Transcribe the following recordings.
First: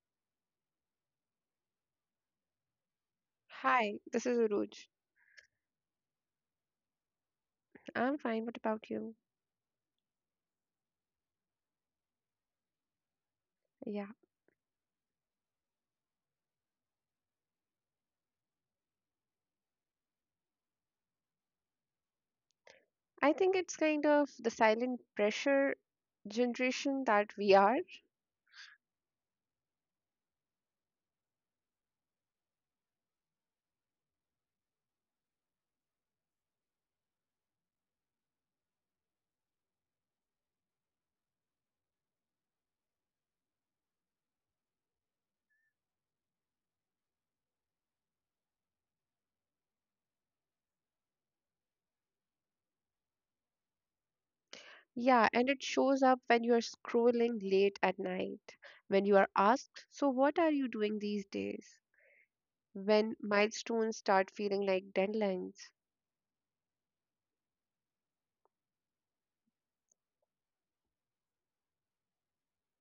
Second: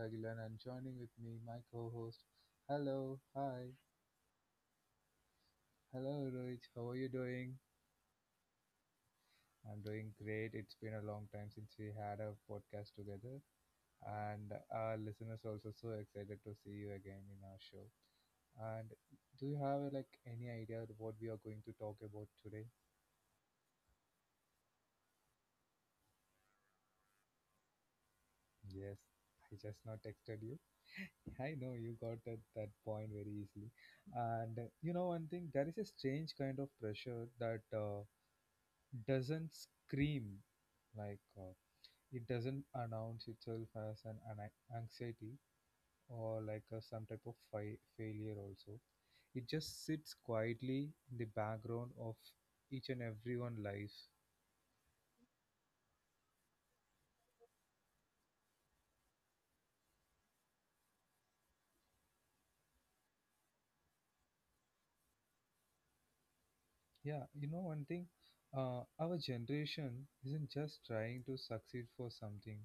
Agilan and joining with me my co-host. Hello, hi, Hi, this is Uruj. hello Rohit, how are you doing? I'm fine. What about you? I'm doing great. It's been a long time since we had a podcast together, Yeah, and our listeners are also so excited to see you again in our show. And do you have like any idea of what we are going to talk about today? I think it's kind of the silent pressure generation that we are. Yes, I just now texted you. I know you got at that point very easily. And one thing, there is a strange kind of pressure that doesn't scream like it doesn't announce itself as an anxiety or like a, some type of failure also. It just sits quietly in the background of each and everyone's life. Yeah, and it shows up when you are scrolling late at night, when you are asked, "So, what are you doing these days?" when milestones start feeling like deadlines. Yeah, you know one thing, our generation isn't just trying to succeed for something.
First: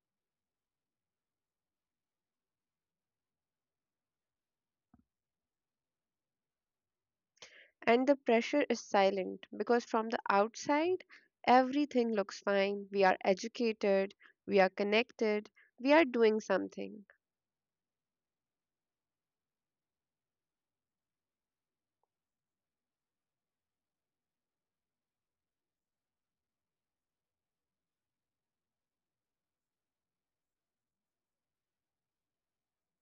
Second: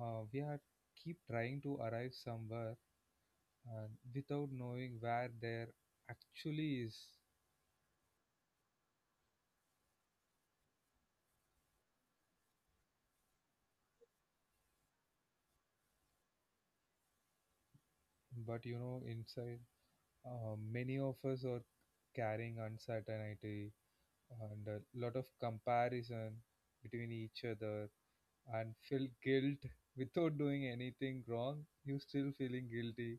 We are keep trying to arrive somewhere uh, without knowing where there actually is. And the pressure is silent because from the outside, everything looks fine. We are educated, we are connected, we are doing something. But you know inside, many of us are carrying uncertainty and a lot of comparison between each other and feel guilt. Without doing anything wrong you still feeling guilty,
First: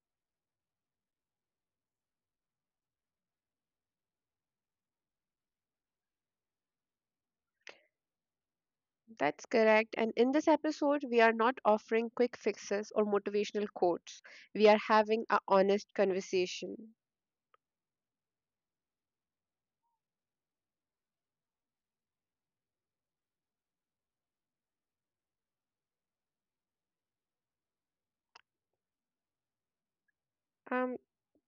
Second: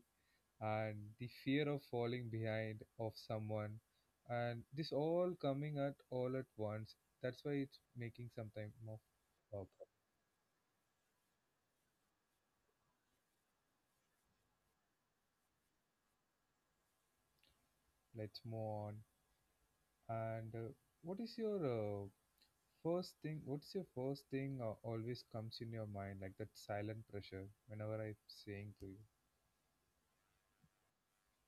and the fear of falling behind of someone, and this all coming at all at once. That's why it's making some time of That's problem. correct. And in this episode, we are not offering quick fixes or motivational quotes. We are having a honest conversation. Let's move on. And what is your first thing always comes in your mind like that silent pressure whenever I'm saying to you. Um,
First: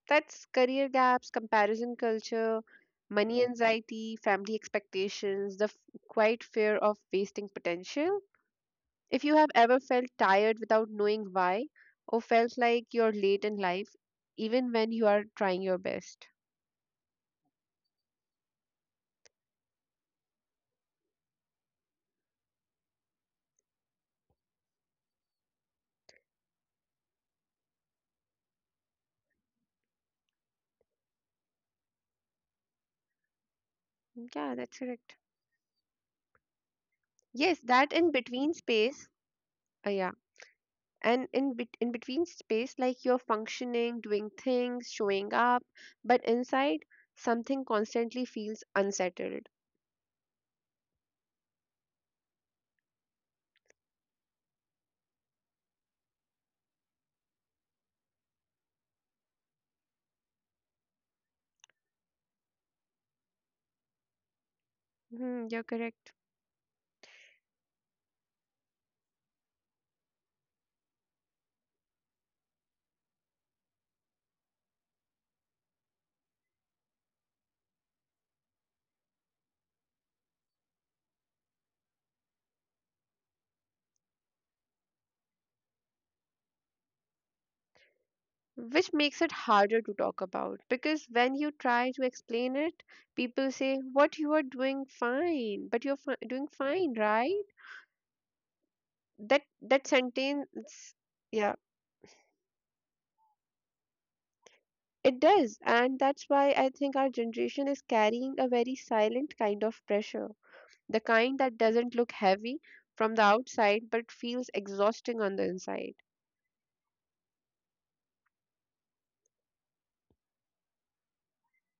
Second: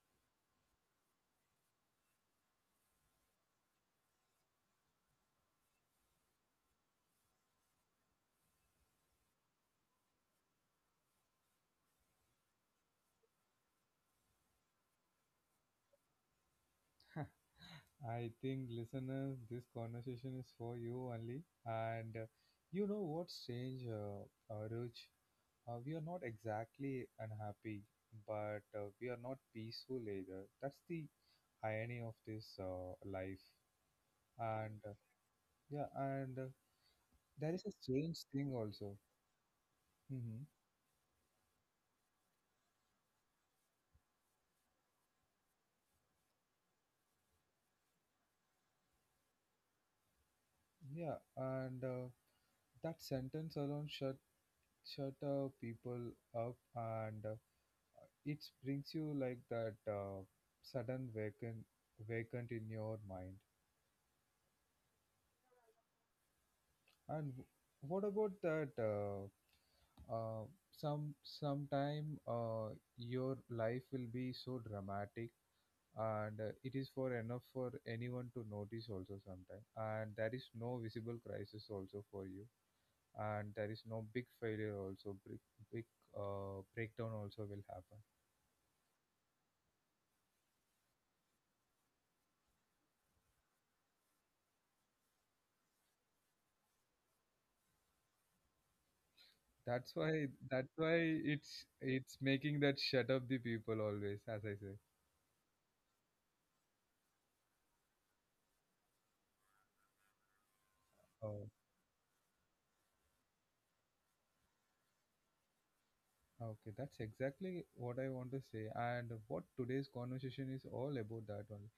that's career gaps, comparison culture, money anxiety, family expectations, quiet fear of wasting potential. If you have ever felt tired without knowing why, or felt like you're late in life, even when you are trying your best. I think listeners this conversation is for you only. And You know what's strange, Ruj? We are not exactly unhappy, but we are not peaceful either. That's the irony of this life. Yeah, that's And correct. yeah, and There Yes, is a that in strange thing between also. space. Yeah, hmm and in between space, like you're functioning, doing things, showing up, but inside, something constantly feels unsettled. Yeah, and that sentence alone shut people up, and it brings you like that sudden vacant in your mind. Hmm, you're correct. And what about that? Sometime your life will be so dramatic, and it is for enough for anyone to notice also sometime. And there is no visible crisis also for you, and there is no big failure also. Big breakdown also will happen. Which makes it harder to talk about, because when you try to explain it people say, "What, you are doing fine, but you're doing fine, right?" That That's why that's sentence, why yeah, it's making that shut up the people always, as I say. it does, and that's why I think our generation is carrying a very silent kind of pressure, the kind Uh, that doesn't look heavy from the outside but feels exhausting on the inside. Okay, that's exactly what I want to say, and what today's conversation is all about that only.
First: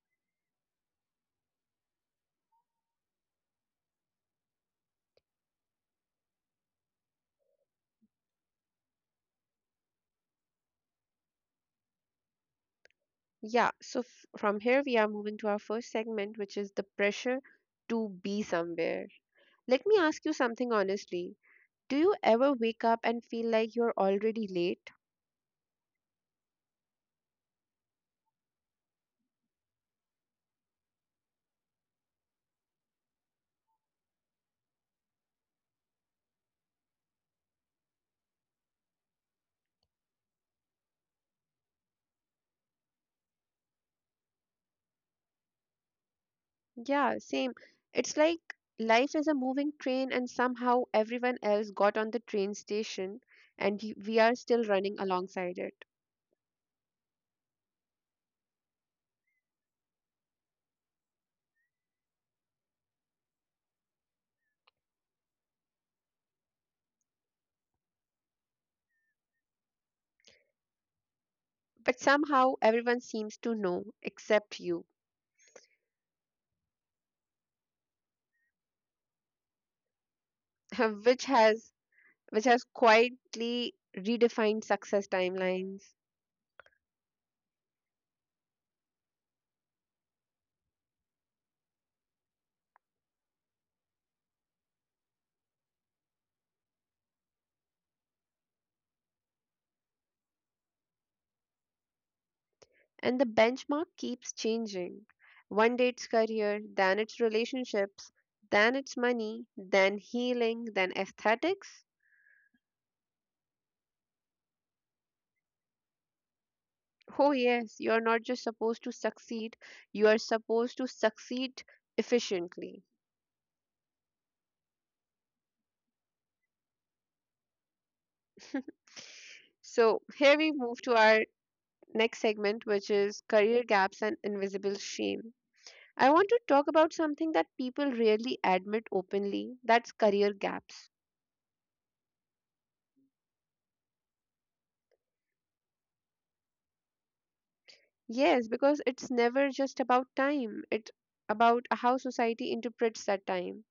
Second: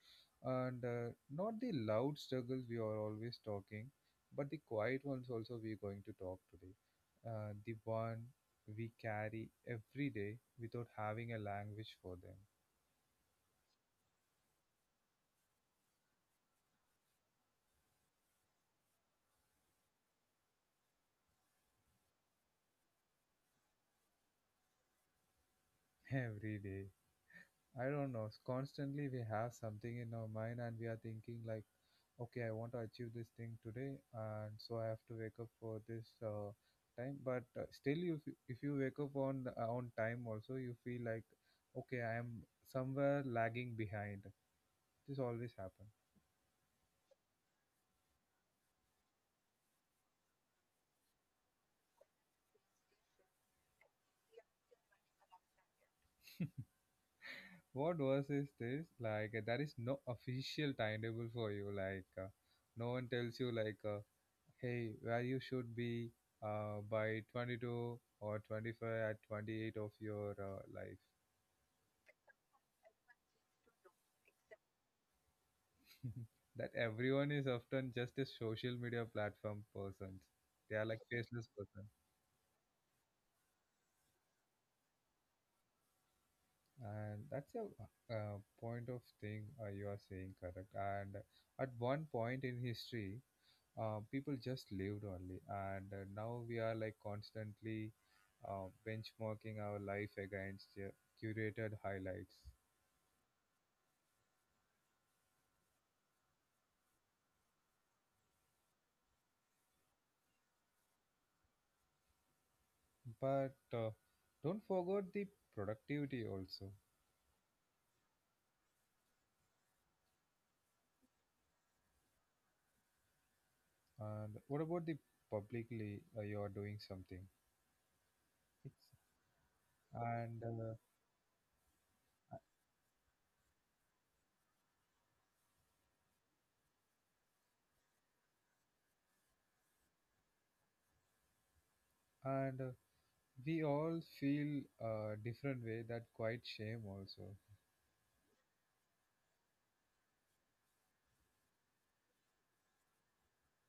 And not the loud struggles we are always talking, but the quiet ones also we're going to talk today. The one we carry every day without having a language for them. Yeah, so from here we are moving to our first segment, which is the pressure to be somewhere. Let me ask you something honestly. Do you ever wake up and feel like you're already late? Every day. I don't know. Constantly we have something in our mind and we are thinking like, okay, I want to achieve this thing today, and so I have to wake up for this time. But still, if you wake up on time also, you feel like, okay, I am somewhere lagging behind. This always happen. Yeah, same. It's like life is a moving train, and somehow everyone else got on the train station, and we are still running alongside it. What worse is this? Like there is no official timetable for you. No one tells you like. Hey, where you should be by 22 or 25 at 28 of your life. But somehow everyone seems to know except you, That everyone is often just a social media platform persons. They are like which faceless has person, which has quietly redefined success timelines. and that's a point of thing you are saying correct. And at one point in history, people just lived only, and now we are like constantly benchmarking our life against curated highlights. And the benchmark keeps changing. One day it's career, then it's relationships, then it's money, then healing, then aesthetics. But don't forget the productivity also. Oh, yes, you're not just supposed to succeed, you are supposed to succeed efficiently. And what about the publicly you are doing something? It's So, here and we uh, move to our next segment, which is career gaps and invisible shame. I want to talk about something that people rarely admit openly, that's career gaps. and we all feel a different way that quite shame also. Yes, because it's never just about time, it's about how society interprets that time.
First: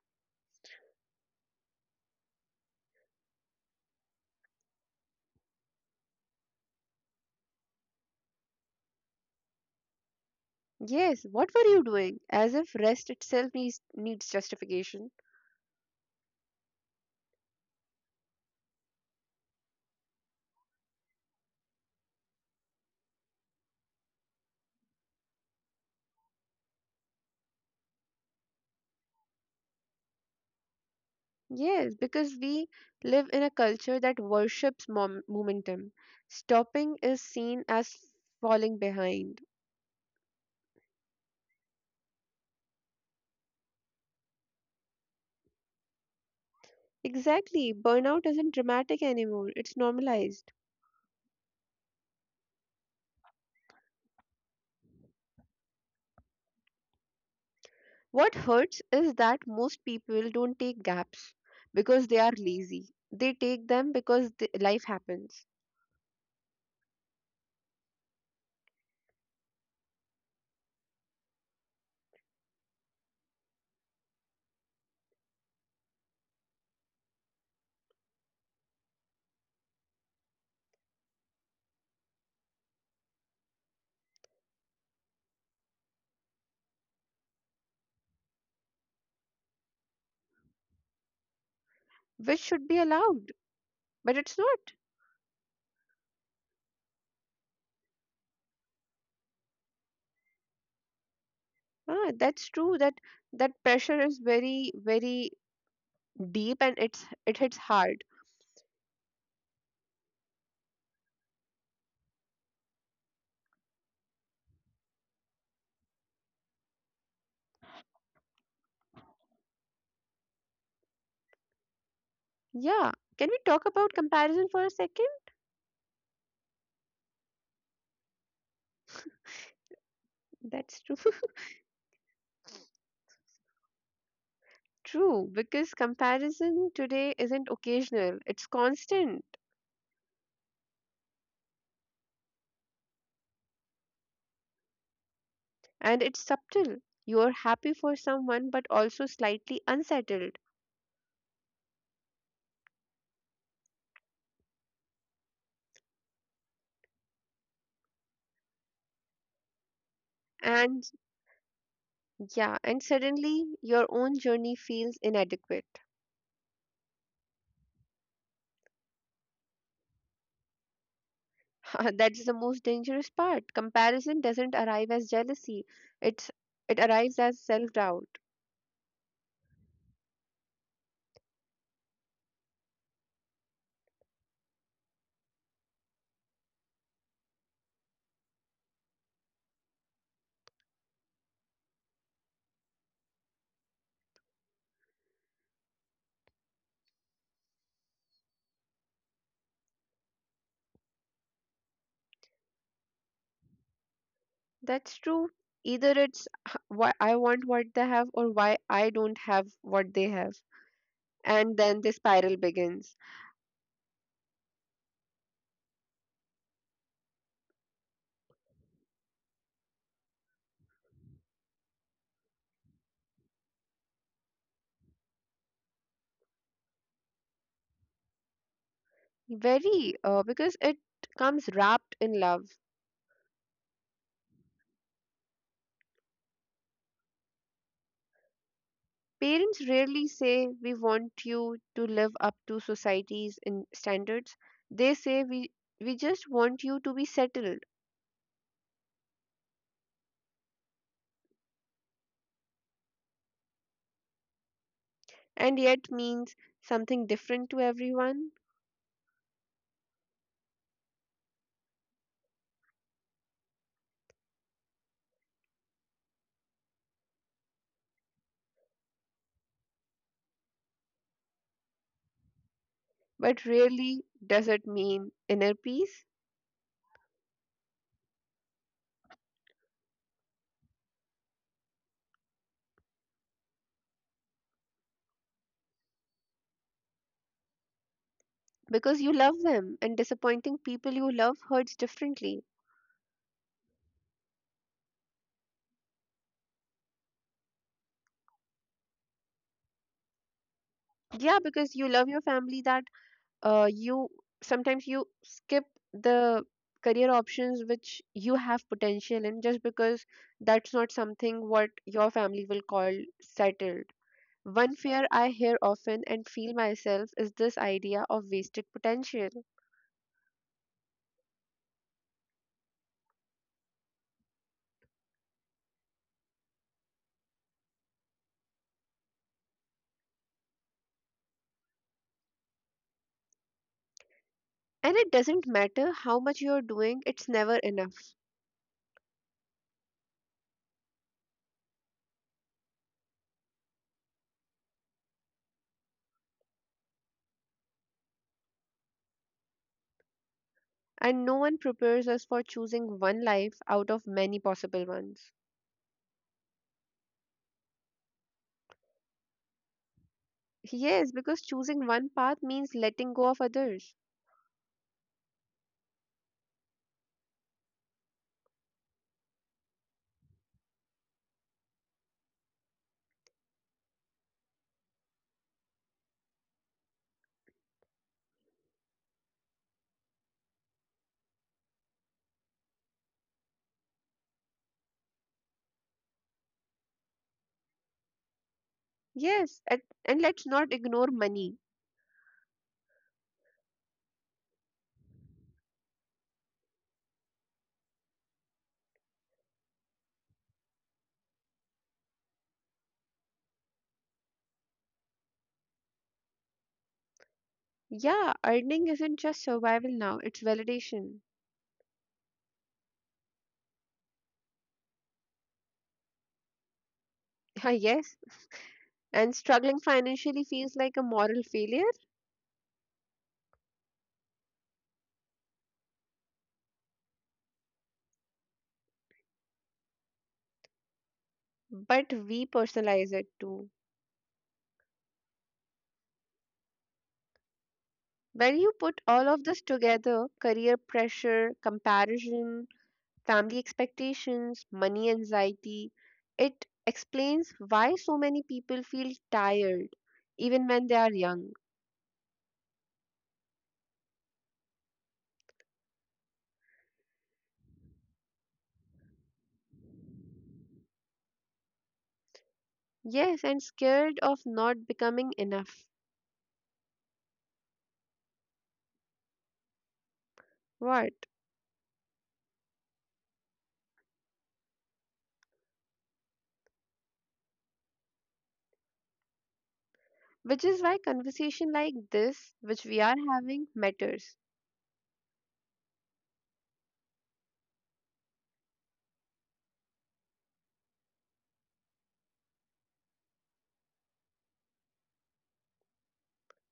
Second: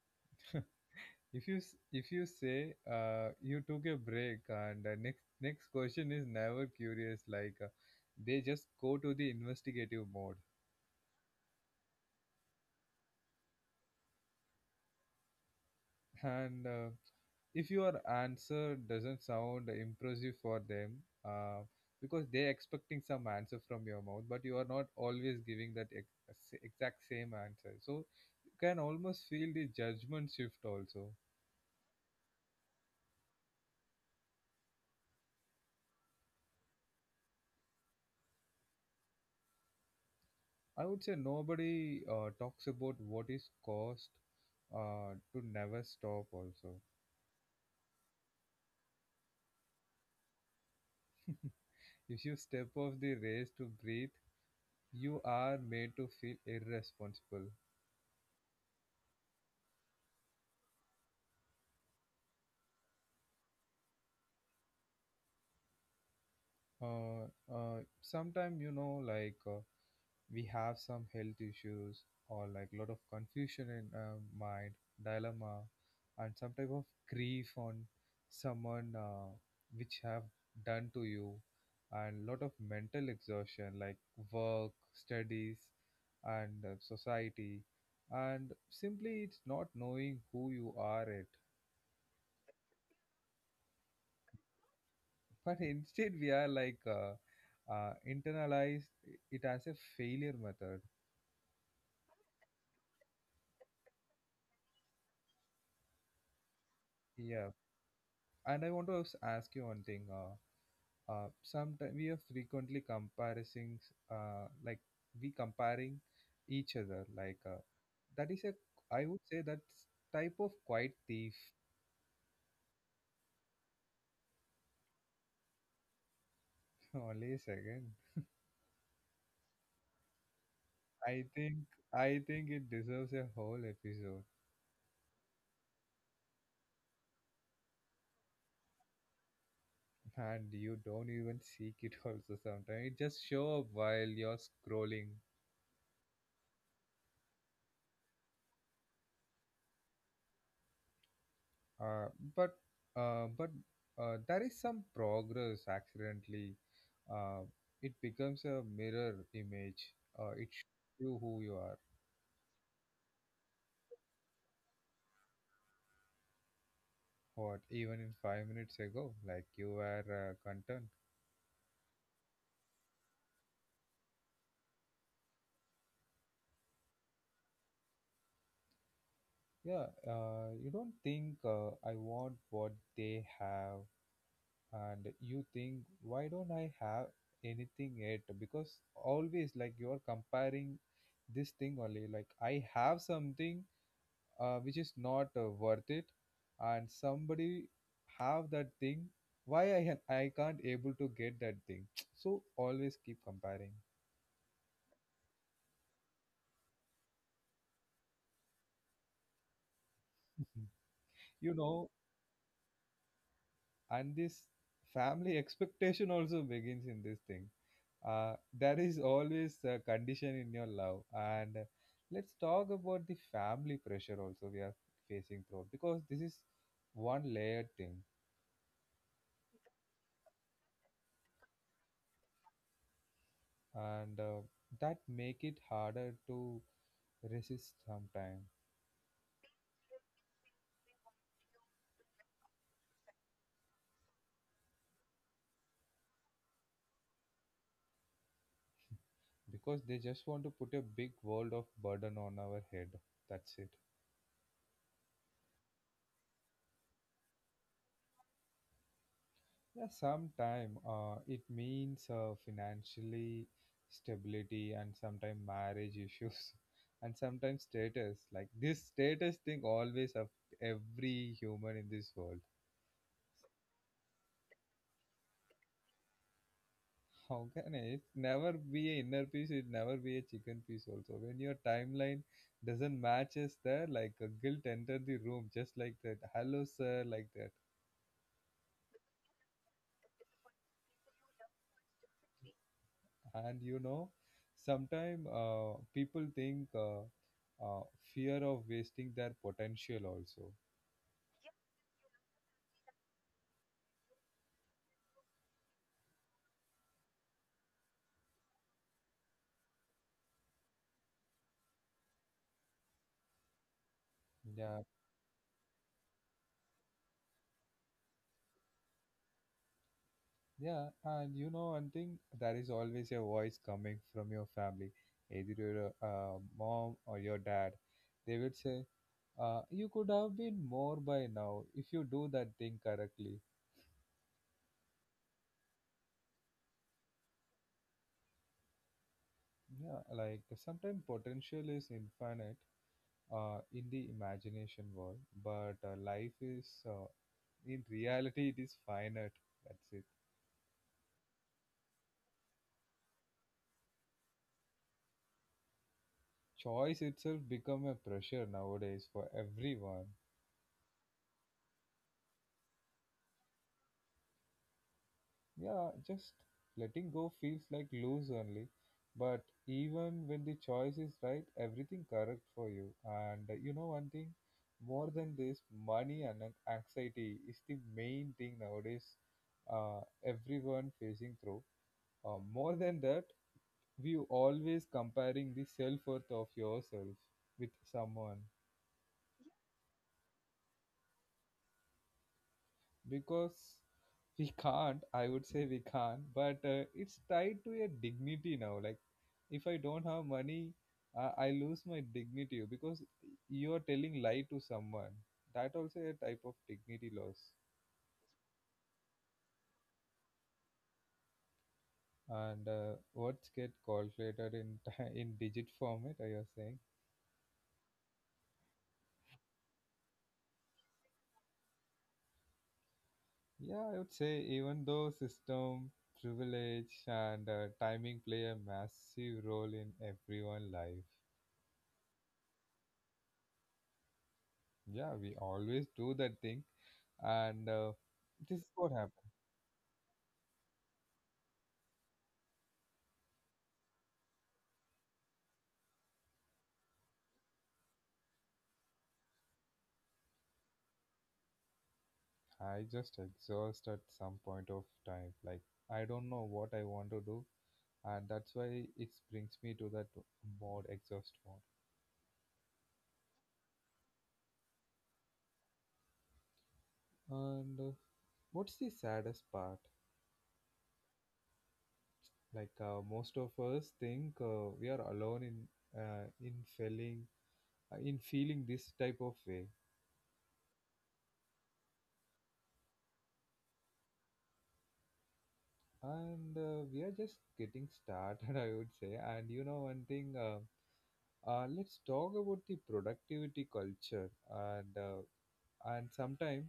If you say you took a break and next question is never curious like they just go to the investigative mode. Yes, what were you doing? As if rest itself needs justification. And If your answer doesn't sound impressive for them, uh, because they're expecting some answer from your mouth but you are not always giving that exact same answer, so you can almost feel the judgment shift also. Yes, because we live in a culture that worships momentum. Stopping is seen as falling behind. I would say nobody talks about what is cost to never stop also. Exactly, burnout isn't dramatic anymore, it's normalized. If you step off the race to breathe you are made to feel irresponsible. What hurts is that most people don't take gaps because they are lazy. They take them because life happens, uh, Sometimes you know like, we have some health issues or like a lot of confusion in mind, dilemma, and some type of grief on someone which have done to you, and lot of mental exhaustion like work, studies, and society, and simply it's not knowing who you are it. which should be allowed, but it's not. But instead, we are like internalized it as a failure method. Ah, that's true, that that pressure is very very deep, and it's it Yeah, hits hard. and I want to ask you one thing. Sometimes we are frequently comparisons, like we comparing each other. That is a, I would say that's type of quiet thief. Yeah, can we talk about comparison for a second? Only a second. That's true. I think I think it deserves a whole episode, True, because comparison today isn't occasional, it's constant, and you don't even seek it. Also, sometimes it just show up while you're scrolling. and it's subtle. You're happy for someone but also slightly unsettled. Uh, but but There is some progress accidentally. Uh, it becomes a mirror image. It And shows you who you are. yeah, and suddenly your own journey feels inadequate. What even in five minutes ago, like you were content. That's the most dangerous part. Comparison doesn't arrive as jealousy. It's it arrives as self-doubt. Yeah, you don't think I want what they have, and you think why don't I have anything yet? Because always like you are comparing this thing only. Like I have something which is not worth it and somebody have that thing, why I can't able to get that thing so always keep comparing. That's true. Either it's why I want what they have, or why I don't have what they have. You And then know the spiral begins. and this family expectation also begins in this thing. There is always a condition in your love, and let's talk about the family pressure also we are facing through, because this is one layered thing. Very, because it comes wrapped in love. And That make it harder to resist sometimes, Parents rarely say, "We want you to live up to society's in standards." They say, we just want you to be settled, because they just want to put a big world of burden on our head. That's it. and yet means something different to everyone. Yeah, sometime it means financially stability and sometimes marriage issues and sometimes status. Like this status thing always of every human in this world. But rarely does it mean inner peace. How can it never be a inner peace? It never be a chicken piece also. When your timeline doesn't matches there, like a guilt enter the room just like that. Hello sir, like that. Because you love them, and disappointing people you love hurts differently. And you know sometimes people think uh, fear of wasting their potential also. Yeah, because you love your family, that, you sometimes you skip the career options which you have potential in just because that's not something what your family will call settled. One Yeah, fear I hear often and feel myself is this idea of wasted potential. yeah, and you know one thing, there is always a voice coming from your family, either your mom or your dad, they would say you could have been more by now if you do that thing correctly. And it doesn't matter how much you're doing, it's never enough. Yeah, like sometimes potential is infinite in the imagination world, but life is in reality it is finite. That's it. And no one prepares us for choosing one life out of many possible ones. Choice itself become a pressure nowadays for everyone. Yes, because choosing one path means letting go of others. Yeah, just letting go feels like lose only, but even when the choice is right everything correct for you. And You know one thing, more than this, money and anxiety is the main thing nowadays, everyone facing through. More than that we always comparing the self-worth of yourself with someone, Yes, at, and let's not ignore money. because we can't, I would say we can't, but it's tied to a dignity now. Like if I don't have money I lose my dignity, because you are telling lie to someone, that also a type of dignity loss. Yeah, earning isn't just survival now, it's validation. And What's get calculated in in digit format are you saying? yes, and struggling financially feels like a moral failure, Yeah, I would say even though system privilege and timing play a massive role in everyone life. but we personalize it too. Yeah, we always do that thing, and When this is you what put all happened. of this together, career pressure, comparison, family expectations, money anxiety, it explains why so many people feel tired even when they are young. I just exhaust at some point of time. Like I don't know what I want to do, and that's why it brings me to that mode, exhaust Yes, and scared of not becoming enough. mode. And what's the saddest part? What? Like most of us think we are alone in uh, in feeling in feeling this type of way. Which is why conversation like this, which we are having, matters. And we are just getting started, I would say. And you know one thing, let's talk about the productivity culture. And uh, and sometimes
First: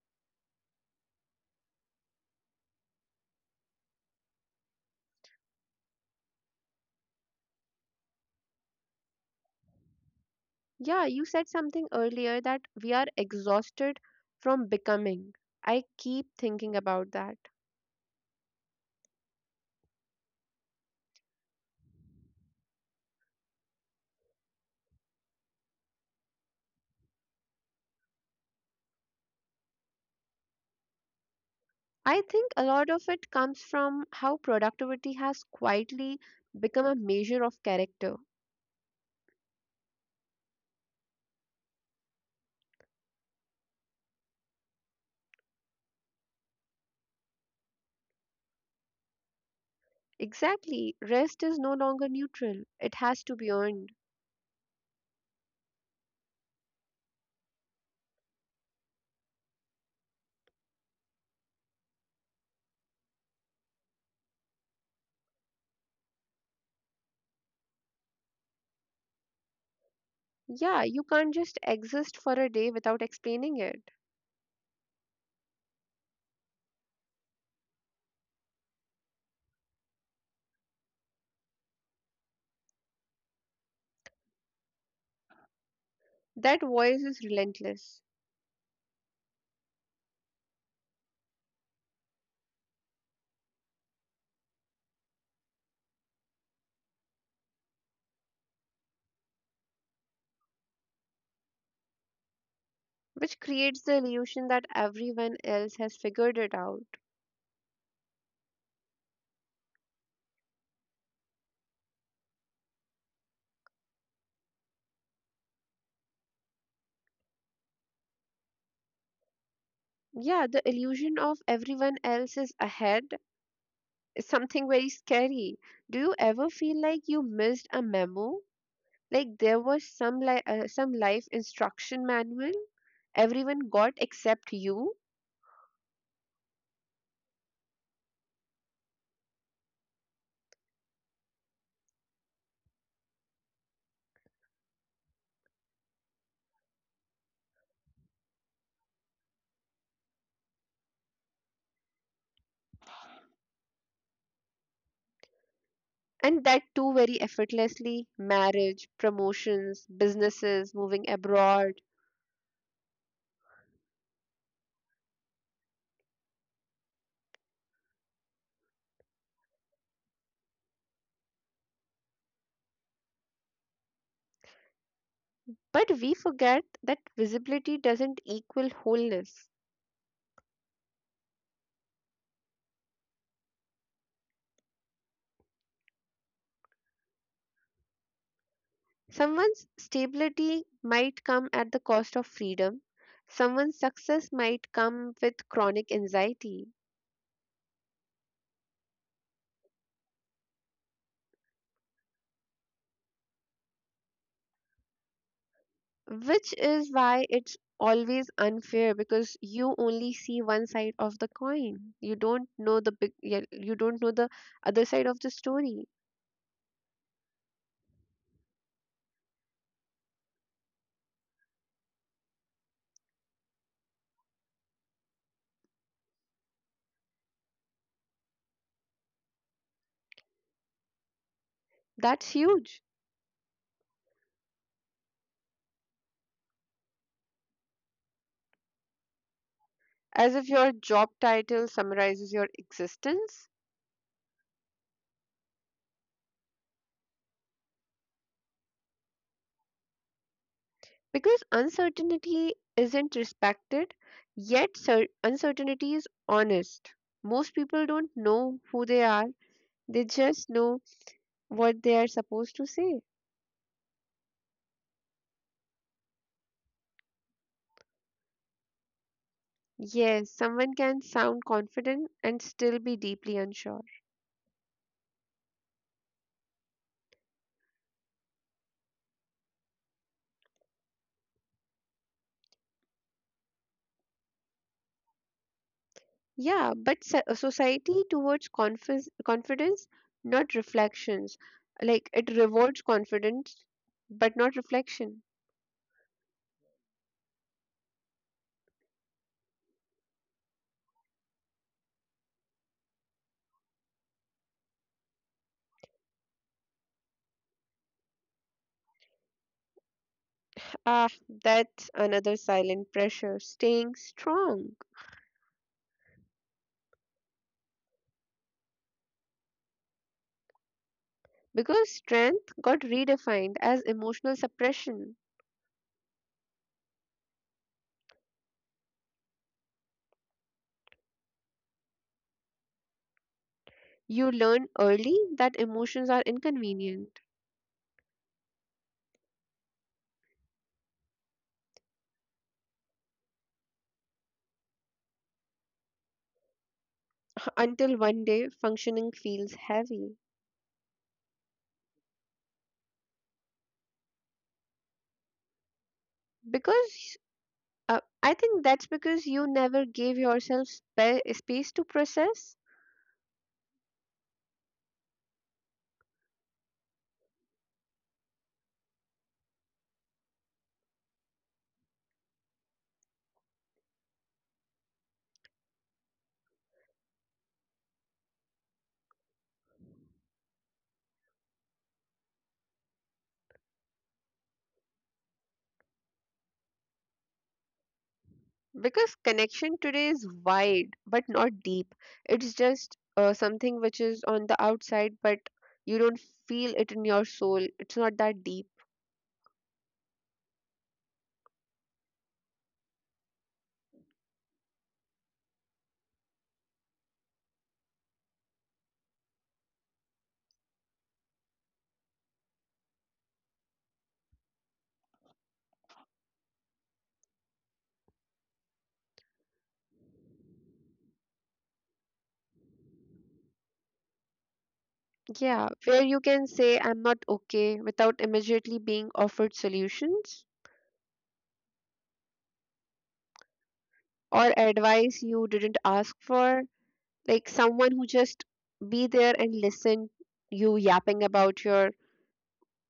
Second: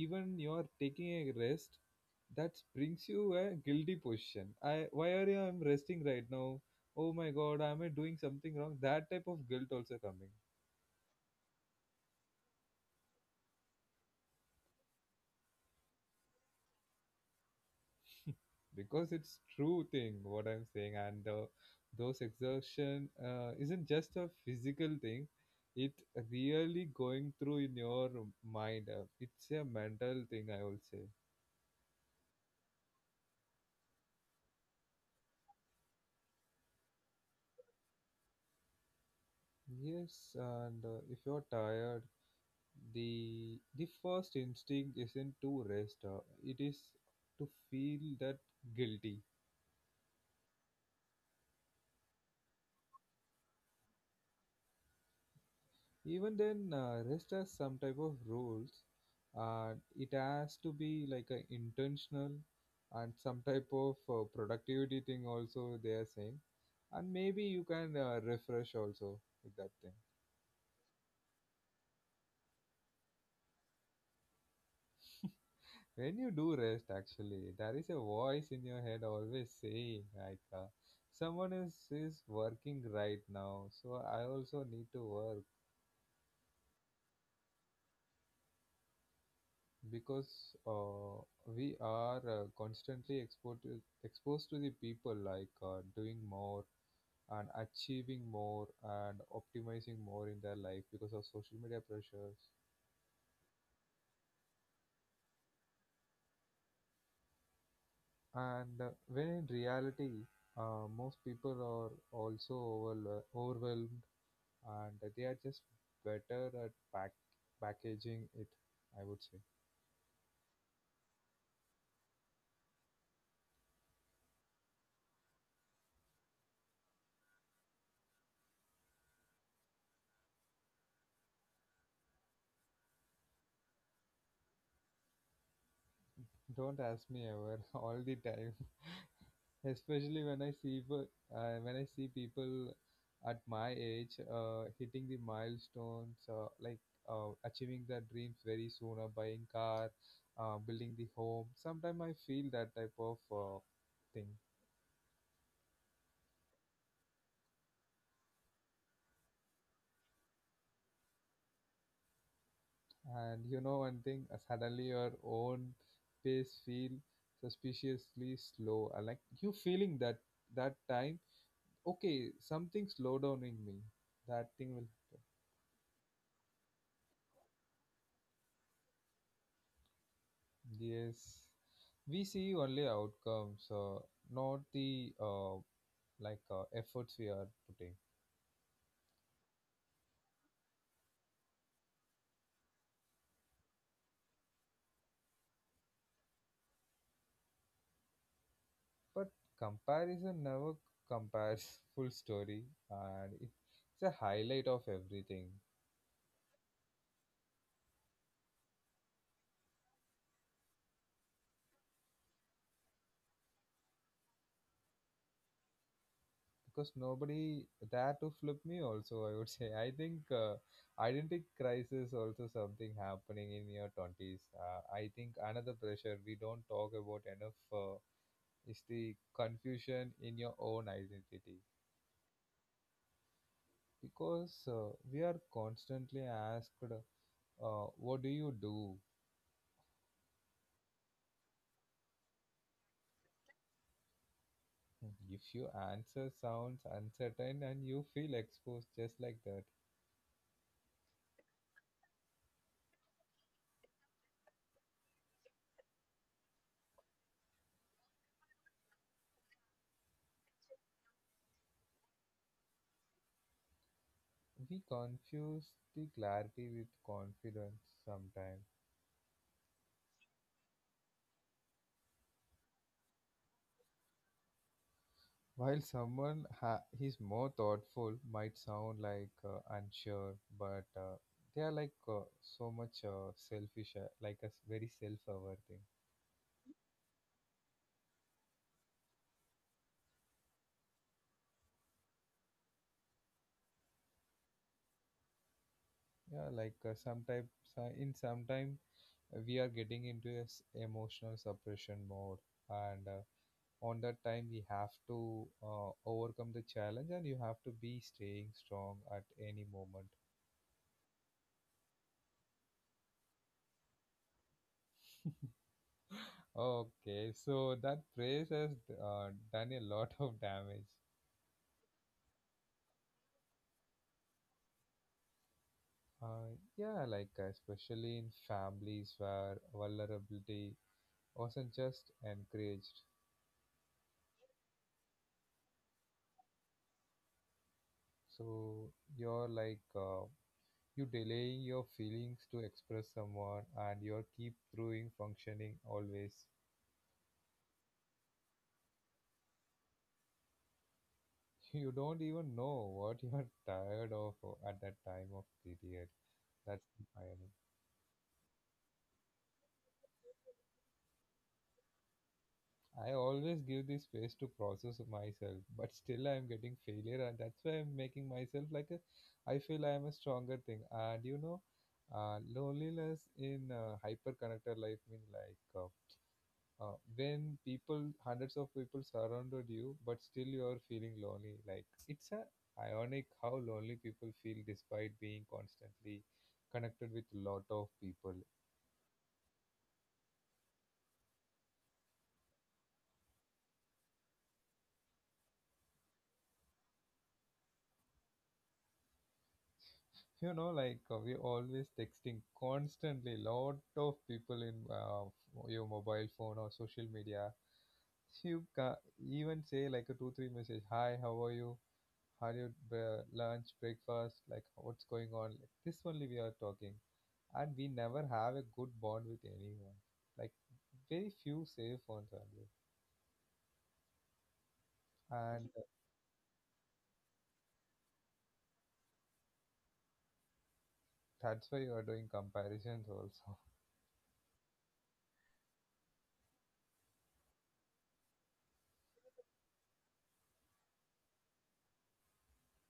even you're taking a rest, that brings you a guilty position. I why are you — I'm resting right now. Oh my god, am I doing something wrong? That type of guilt also coming. Yeah, you said something earlier that we are exhausted from becoming. I keep thinking about that. Because it's true thing what I'm saying. And those exertion isn't just a physical thing. It really going through in your mind. It's a mental thing, I will say. I think a lot of it comes from how productivity has quietly become a measure of character. Yes, and if you're tired, the first instinct isn't to rest. It is to feel that guilty. Exactly, rest is no longer neutral, it has to be earned. Even then, rest has some type of rules, and it has to be like a intentional. And some type of productivity thing also they are saying. And maybe you can refresh also with that thing. Yeah, you can't just exist for a day without explaining it. When you do rest, actually there is a voice in your head always saying, like, someone is working right now, so I also need to work. That voice is relentless, Because uh, we are constantly exposed to the people, like, doing more and achieving more and optimizing more in their life because of social media pressures. which creates the illusion that everyone else has figured it out. And when in reality, most people are also overwhelmed, and they are just better at packaging it, I would say. Yeah, the illusion of everyone else is ahead is something very scary. Do you ever feel like you missed a memo? Like there was some some life instruction manual everyone got except you, Don't ask me ever, all the time. Especially when I see when I see people at my age hitting the milestones, like, achieving their dreams very soon, or buying car, building the home. Sometimes I feel that type of thing. and that too very effortlessly, marriage, promotions, businesses, moving abroad. And you know one thing, suddenly your own pace feel suspiciously slow. Like, you feeling that, that time, okay, something slow down in me. That thing will. But we forget that visibility doesn't equal wholeness. Yes, we see only outcomes, not the like, efforts we are putting. Someone's stability might come at the cost of freedom. Someone's success might come with chronic anxiety, But comparison never compares full story, and it's a highlight of everything. which is why it's always unfair, because you only see one side of the coin. You don't know the big, yeah, you don't know the other side of the story. Because nobody there to flip me. Also, I would say, I think identity crisis also something happening in your twenties. I think another pressure we don't talk about enough is the confusion in your own identity. That's huge. Because we are constantly asked, what do you do? As if your job title summarizes your existence. Hmm. If your answer sounds uncertain and you feel exposed just like that, Because uncertainty isn't respected, yet uncertainty is honest. Most people don't know who they are, they just know what they are supposed to say. we confuse the clarity with confidence sometimes. Yes, someone can sound confident and still be deeply unsure. While someone is more thoughtful might sound like, unsure, but they are like, so much selfish, like a very self-aware thing. Yeah, but society towards confidence, not reflections. Like, it rewards confidence but not reflection. Yeah, like, sometimes in sometimes we are getting into this emotional suppression mode, and on that time we have to overcome the challenge, and you have to be staying strong at any moment. Ah, that's another silent pressure, staying strong. Okay, so that phrase has done a lot of damage. Because strength got redefined as emotional suppression. uh, yeah, like, especially in families where vulnerability wasn't just encouraged. You learn early that emotions are inconvenient So you're like, you delaying your feelings to express someone, and you keep throwing functioning always. until one day functioning feels heavy. You don't even know what you are tired of at that time of period. That's the Because, irony. I think that's because you never gave yourself space to process. I always give this space to process myself, but still I'm getting failure, and that's why I'm making myself like a. I feel I'm a stronger thing. And you know, loneliness in hyper connected life means like, when people hundreds of people surrounded you but still you are feeling lonely, like it's a ironic how lonely people feel despite being constantly connected with lot of people. Because connection today is wide but not deep. It's just, something which is on the outside, but you don't feel it in your soul. It's not that deep. You know, like, we always texting constantly lot of people in your mobile phone or social media. You ca- even say like a 2 3 message, hi how are you, Hollywood lunch, breakfast, like what's going on. Like, this only we are talking, and we never have a good bond with anyone. Like, very few safe ones are there, and Yeah, where you can say, "I'm not okay," without immediately being offered solutions that's why you are doing comparisons also. or advice you didn't ask for. Like someone who just be there and listen you yapping about your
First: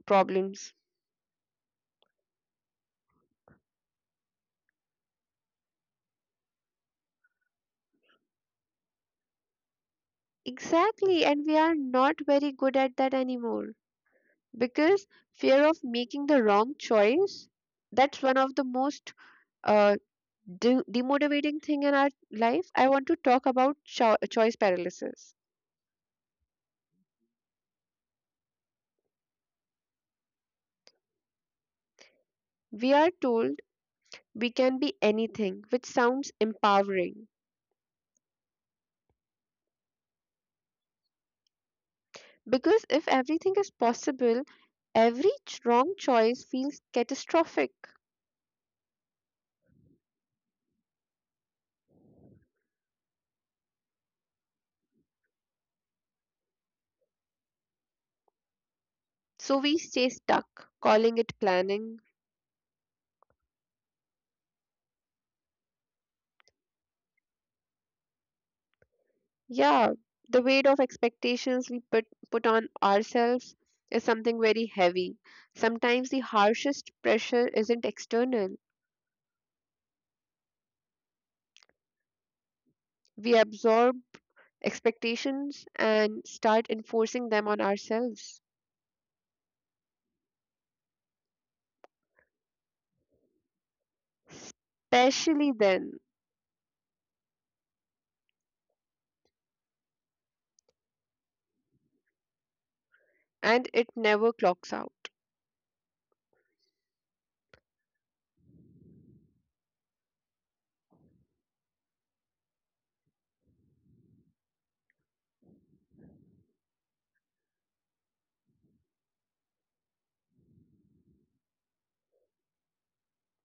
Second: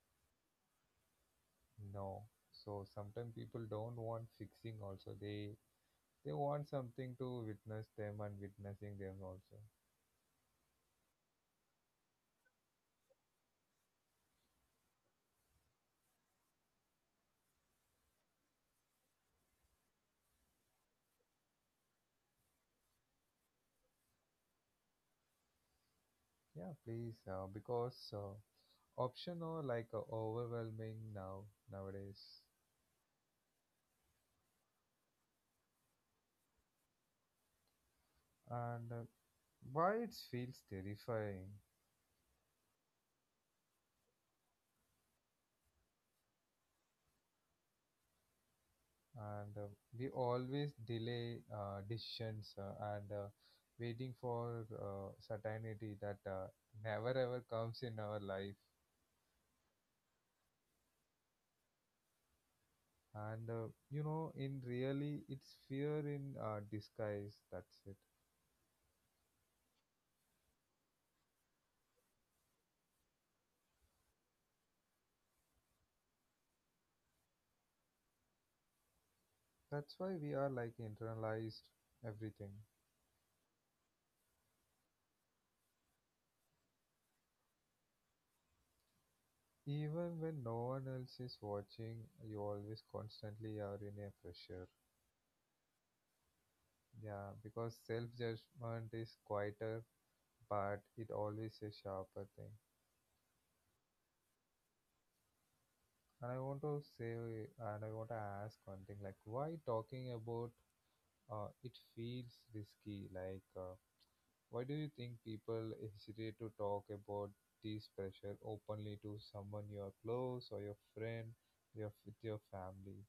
problems. No, so sometimes people don't want fixing also. They want something to witness them, and witnessing them also. Exactly, and we are not very good at that anymore. Because fear of making the wrong choice, that's one of the most, uh, demotivating thing in our life. I want to talk about choice paralysis. Yeah, please, because option are like, overwhelming now, nowadays. We are told we can be anything, which sounds empowering, And why it feels terrifying. because if everything is possible, every wrong choice feels catastrophic. And we always delay decisions, and waiting for certainty that never ever comes in our life. So we stay stuck calling it planning. And you know, in really, it's fear in disguise. That's it. Yeah, the weight of expectations we put on ourselves is something very heavy. Sometimes the harshest pressure isn't external. That's why we are like internalized everything. We absorb expectations and start enforcing them on ourselves. Even when no one else is watching, you always constantly are in a pressure. Especially then. Yeah, because self judgment is quieter, but it always a sharper thing. And it never clocks out. And I want to say, and I want to ask one thing, like, why talking about it feels risky. Like, why do you think people hesitate to talk about this pressure openly to someone you are close, or your friend, your with your family?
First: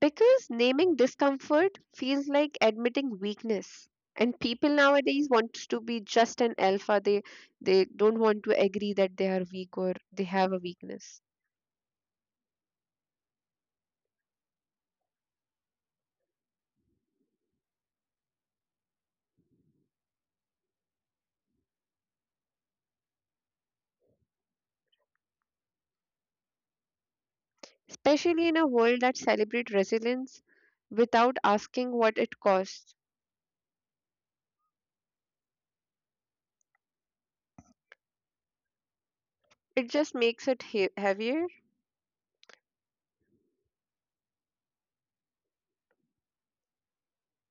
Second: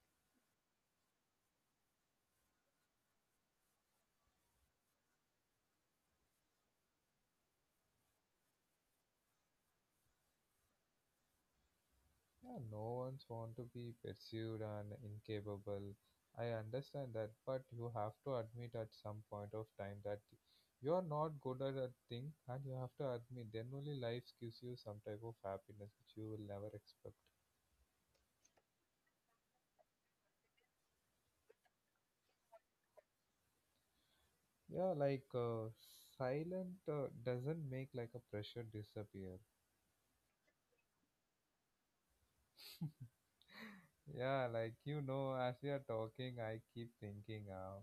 Because naming discomfort feels like admitting weakness, and people nowadays want to be just an alpha, they don't want to agree that they are weak or they have a weakness. Yeah, no one's want to be pursued and incapable. I understand that, but you have to admit at some point of time that you are not good at a thing, and you have to admit. Then only life gives you some type of happiness which you will never expect. Especially in a world that celebrates resilience without asking what it costs. Yeah, like, silent doesn't make like a pressure disappear. It just makes it heavier. Yeah, like you know, as we are talking, I keep thinking,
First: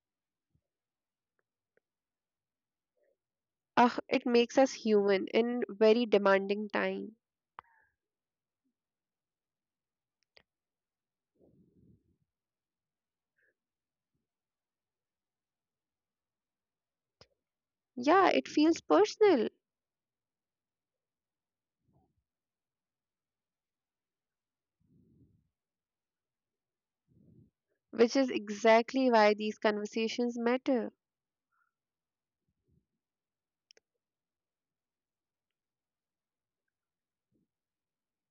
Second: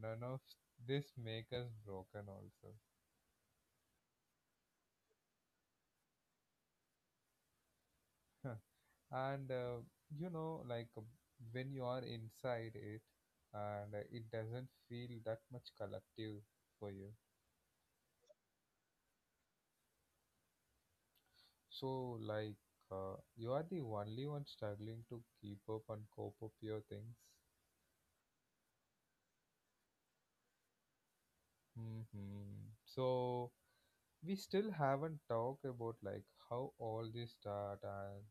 none of this make us broken also. Ah, it makes us human in very demanding time. And you know, like, when you are inside it, and it doesn't feel that much collective for you. Yeah, it feels personal, So, like, you are the only one struggling to keep up and cope up your things. which is exactly why these conversations matter, Hmm. So we still haven't talked about, like, how all this start, and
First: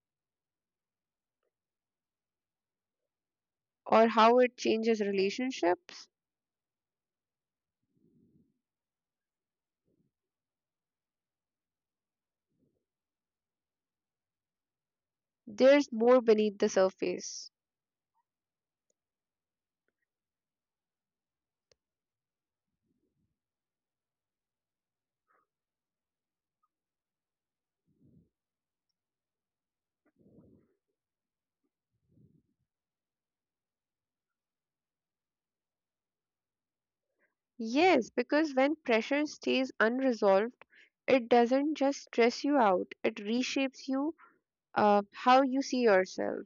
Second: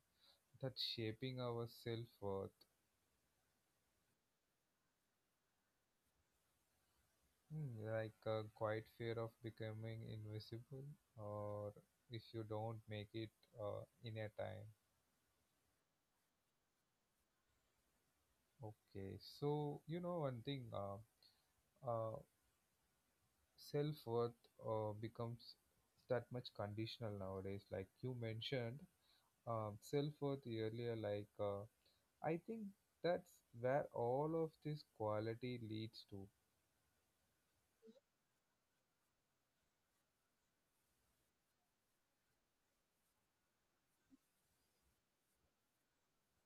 that shaping our self-worth. or how it changes relationships. Hmm, like a quiet fear of becoming invisible, or if you don't make it in a time. There's more beneath the surface. Okay, so you know one thing, uh, self worth becomes that much conditional nowadays. Like you mentioned, self worth earlier. Like, I think that's where all of this quality leads to. Yes, because when pressure stays unresolved, it doesn't just stress you out, it reshapes you, how you see yourself.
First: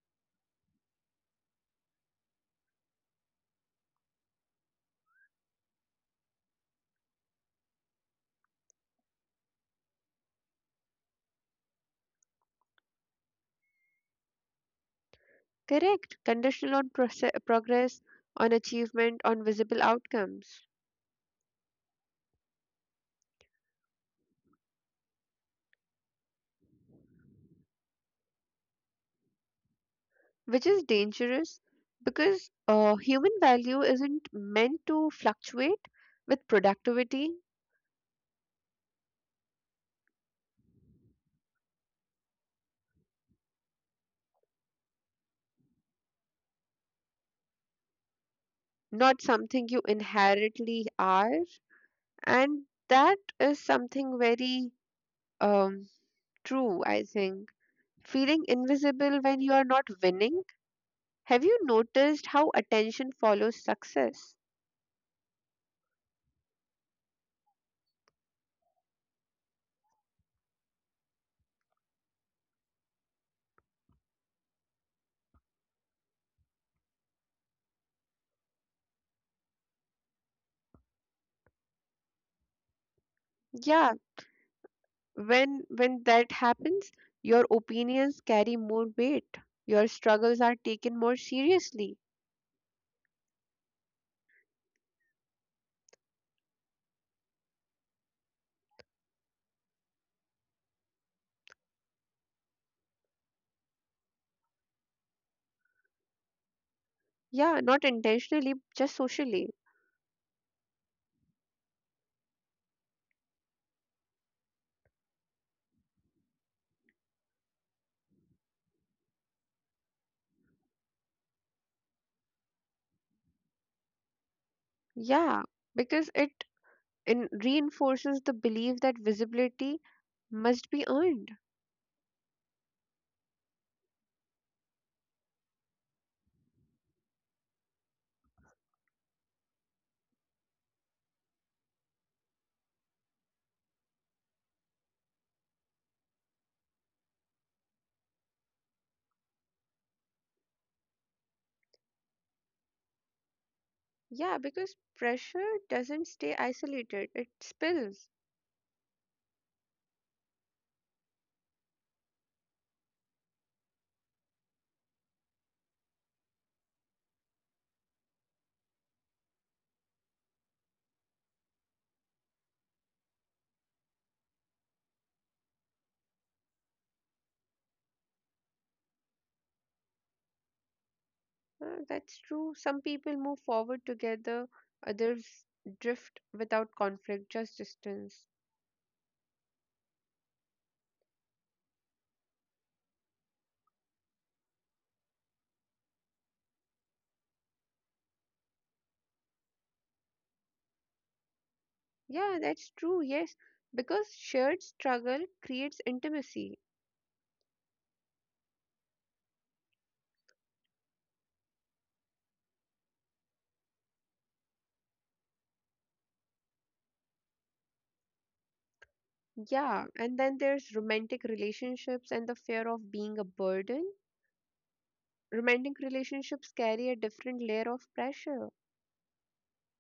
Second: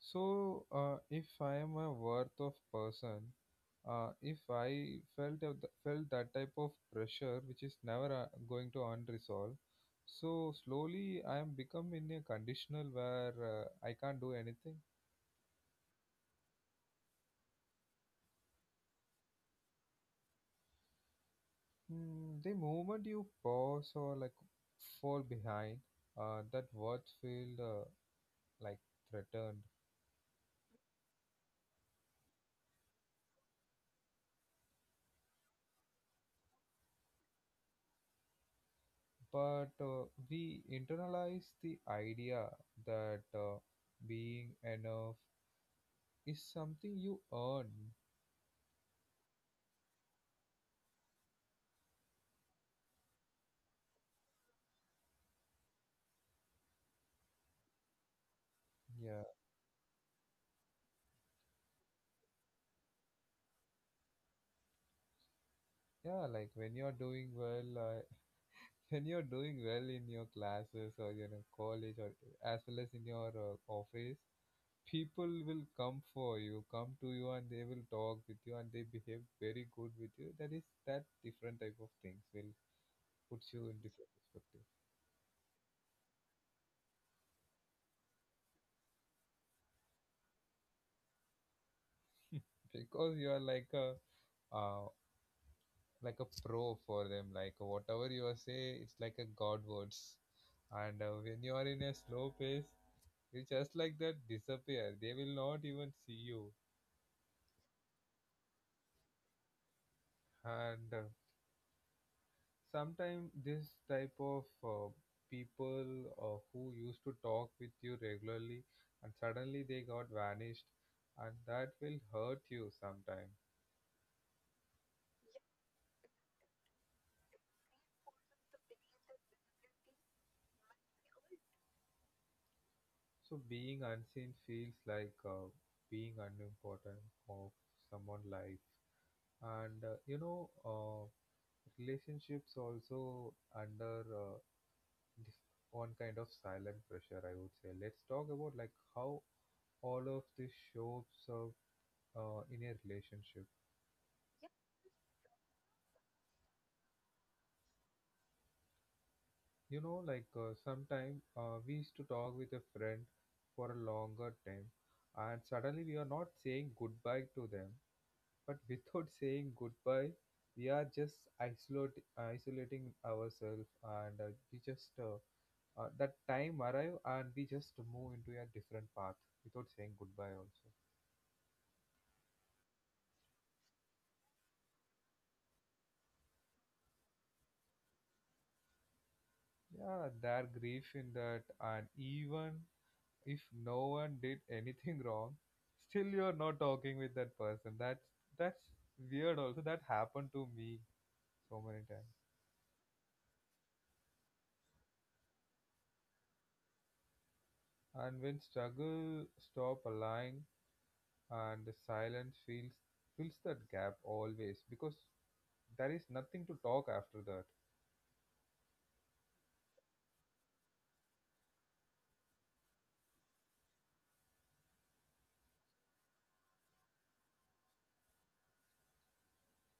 So, if I am a worth of person, if I felt of felt that type of pressure, which is never going to unresolve, so slowly I am become in a conditional where I can't do anything. Correct. Conditional on progress, on achievement, on visible outcomes, Mm, the moment you pause or, like, fall behind, that worth feel like threatened. which is dangerous, because human value isn't meant to fluctuate with productivity, But we internalize the idea that being enough is something you earn. not something you inherently are. And that is something very, um, true, I think. Feeling invisible Yeah, when you are not winning. Have you noticed how attention follows success? yeah. Like when you're doing well, when you're doing well in your classes or you know college or as well as in your office, people will come for you, come to you, and they will talk with you, and they behave very good with you. That is that different type of things will put you in Yeah, different perspective. when that happens your opinions carry more weight, your struggles are taken more seriously. Because you are like a, uh, like a pro for them. Like whatever you are say, it's like a god words. And when you are in a slow pace, you just like that disappear, they will not even see you. Yeah, not intentionally, just socially. And sometimes this type of people who used to talk with you regularly, and suddenly they got vanished, and that will hurt you sometime. Yeah, because it in reinforces the belief that visibility must be earned. So being unseen feels like, being unimportant of someone's life. And you know, relationships also under this one kind of silent pressure, I would say. Let's talk about, like, how all of this shows up in a relationship. Yeah, because pressure doesn't stay isolated, it spills. You know, like, sometime we used to talk with a friend for a longer time, and suddenly we are not saying goodbye to them, but without saying goodbye, we are just isolating ourselves, and we just that time arrive and we just move into a different path without saying goodbye also. That's true, some people move forward together, others drift without conflict, just distance. Yeah, their grief in that, and even if no one did anything wrong, still you're not talking with that person. That's weird. Also, that happened to me so many times. Yeah, that's true. Yes, because shared struggle creates intimacy. And when struggle stop aligning, and the silence fills that gap always, because there is nothing to talk after that. Yeah, and then there's romantic relationships and the fear of being a burden. Romantic relationships carry a different layer of pressure.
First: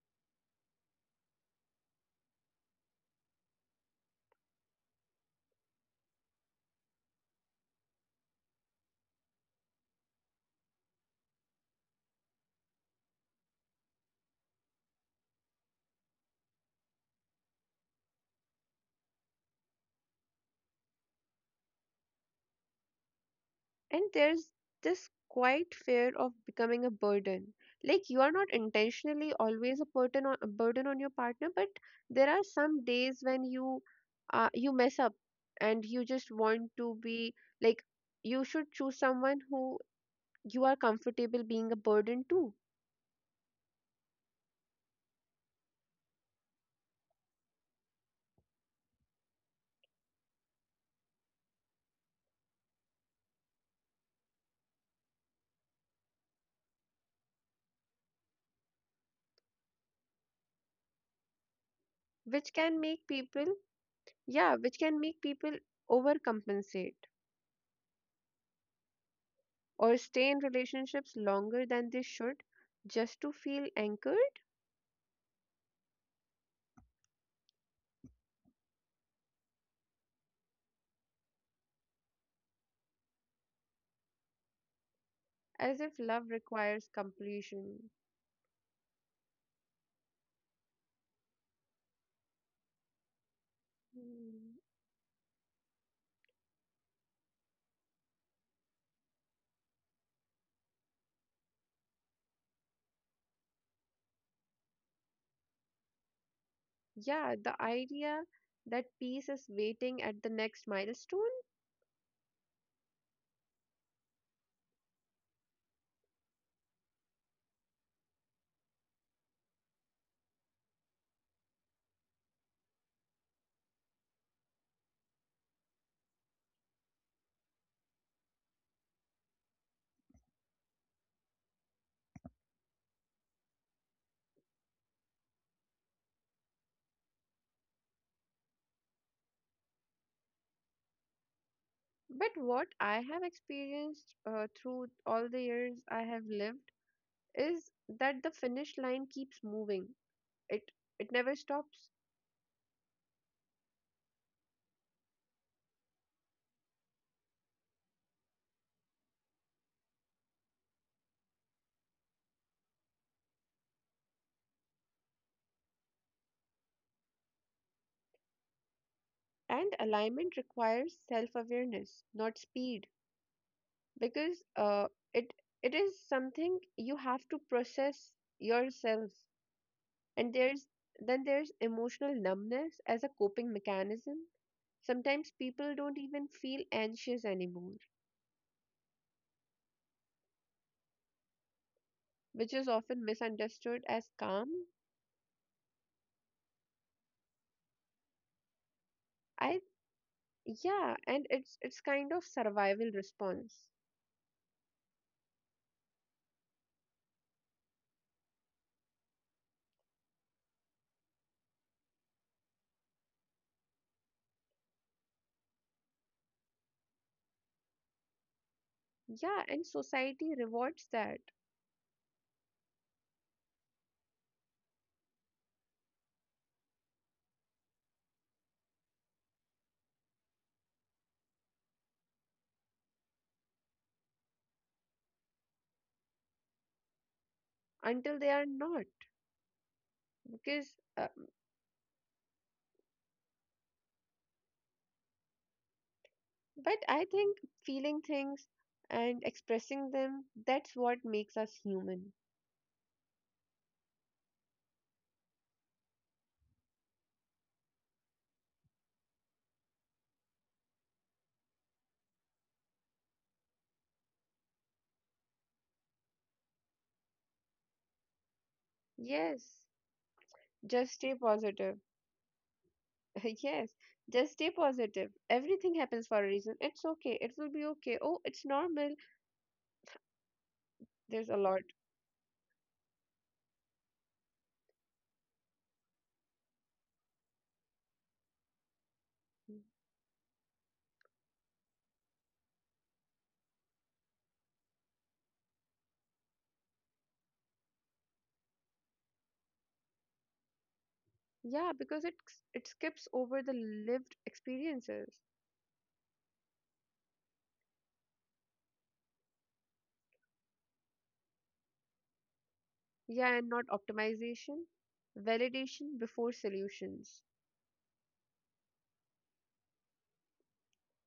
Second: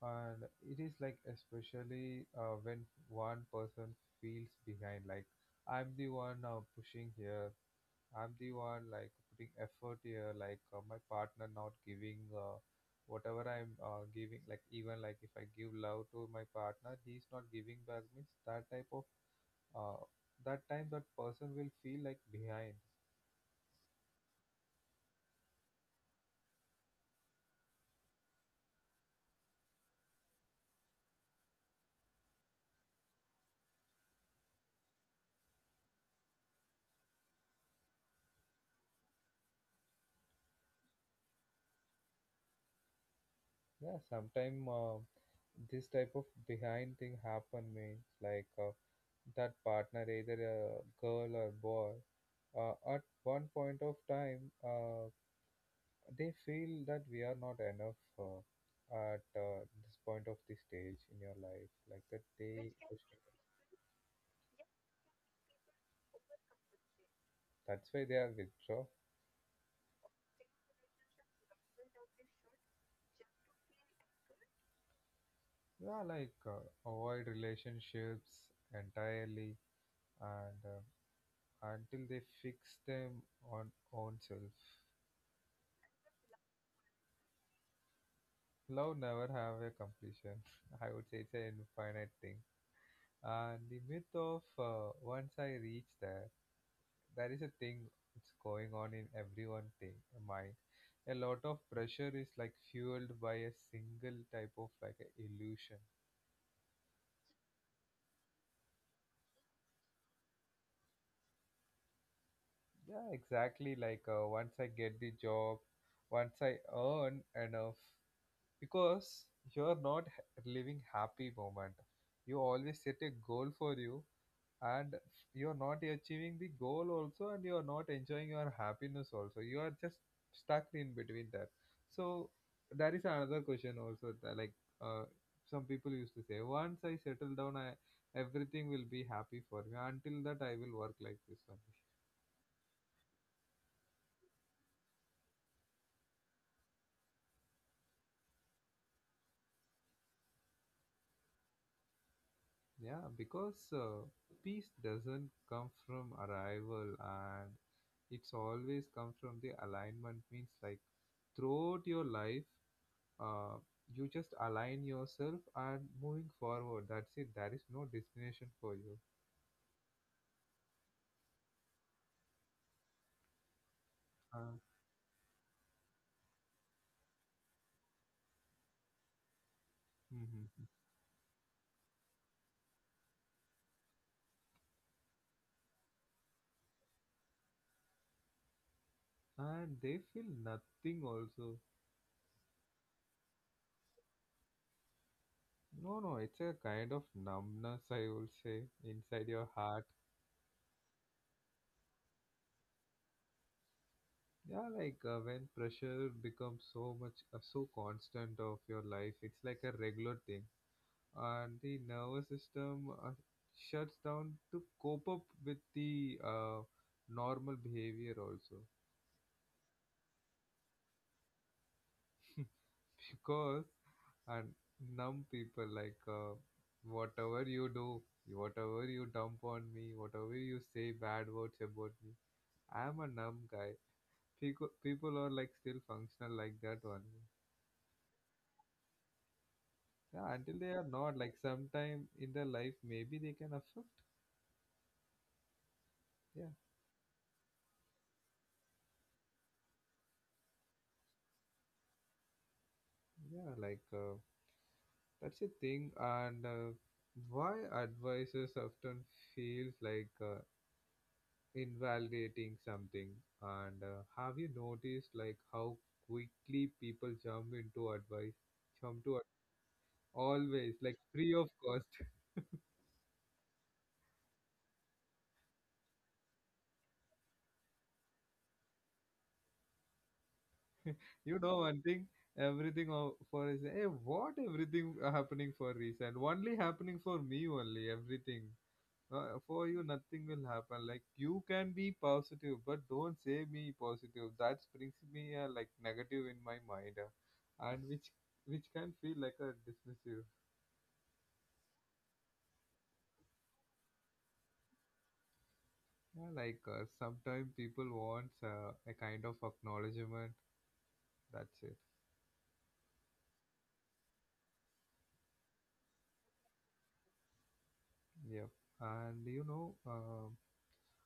And it is like, especially when one person feels behind, like, I'm the one now pushing here, I'm the one like putting effort here, like, my partner not giving whatever I'm giving, like even, like, if I give love to my partner, he's not giving back means that type of uh, that time that person will feel like behind. And there's this quiet fear of becoming a burden. Like you are not intentionally always a burden on your partner, but there are some days when you you mess up and you just want to be like you should choose someone who you are comfortable being a burden too Yeah, sometime this type of behind thing happen means like that partner either a girl or boy at one point of time they feel that we are not enough at this point of the stage in your life like that which they can make question. people, yeah, which can make people overcompensate That's why they are withdraw. or stay in relationships longer than they should just to feel anchored, Yeah, like avoid relationships entirely, and until they fix them on own self. as if love requires completion. Love never have a completion I would say it's an infinite thing, and the myth of Mm, once I reach there, there is a thing. It's going on in everyone thing mind. A lot of pressure is like fueled by a single type of like a illusion. yeah, the idea that peace is waiting at the next milestone. Yeah, exactly, like once I get the job, once I earn enough, because you're not h- living happy moment. You always set a goal for you, and you're not achieving the goal also, and you're not enjoying your happiness also. You are just stuck in between that. So that is another question also that, like uh, some people used to say once I settle down I everything will be happy for me until that I will work like this one. But what I have experienced through all the years I have lived is that the finish line keeps moving. It it never stops. Yeah, because peace doesn't come from arrival, and it's always come from the alignment, means like throughout your life uh, you just align yourself and moving forward, that's it. There is no destination for you. And alignment requires self-awareness, not speed, because uh, it it is something you have to process yourself. And mhm. there's then there's emotional numbness as a coping mechanism. Sometimes people don't even feel anxious anymore, And they feel nothing also. which is often misunderstood as calm. No, no, it's a kind of numbness I would say, inside your I heart. Yeah, and it's kind of survival response. Yeah, like when pressure becomes so much so constant of your life, it's like a regular thing, and the nervous system shuts down to cope up with the normal behavior also. Yeah, and society rewards that, Because, and numb people like whatever you do, whatever you dump on me, whatever you say bad words about me, I am a numb guy. People are like still functional like that only. until they are not, Yeah, until because they are uh, not, like sometime in their life maybe they can affect. Yeah, but I think feeling things and expressing them, that's what makes us human. yeah, like that's a thing. And why advices often feels like invalidating something. And have you noticed like how quickly people jump into advice? Jump to ad- Yes, always just like stay free of positive. cost. Yes, just stay positive. Everything happens for a reason. It's okay. It will be okay. Oh, it's normal. There's a You know lot. one thing, everything o- for is hey, what everything happening for reason? Only happening for me only everything. For you nothing will happen. Like you can be positive, but don't say me positive. That brings me like negative in my mind, and which can feel like a dismissive. Yeah, because it skips over the lived experiences. Yeah, like sometimes people want a kind of acknowledgement. That's it. Yeah, and not optimization. Validation before solutions. Yep. And you know,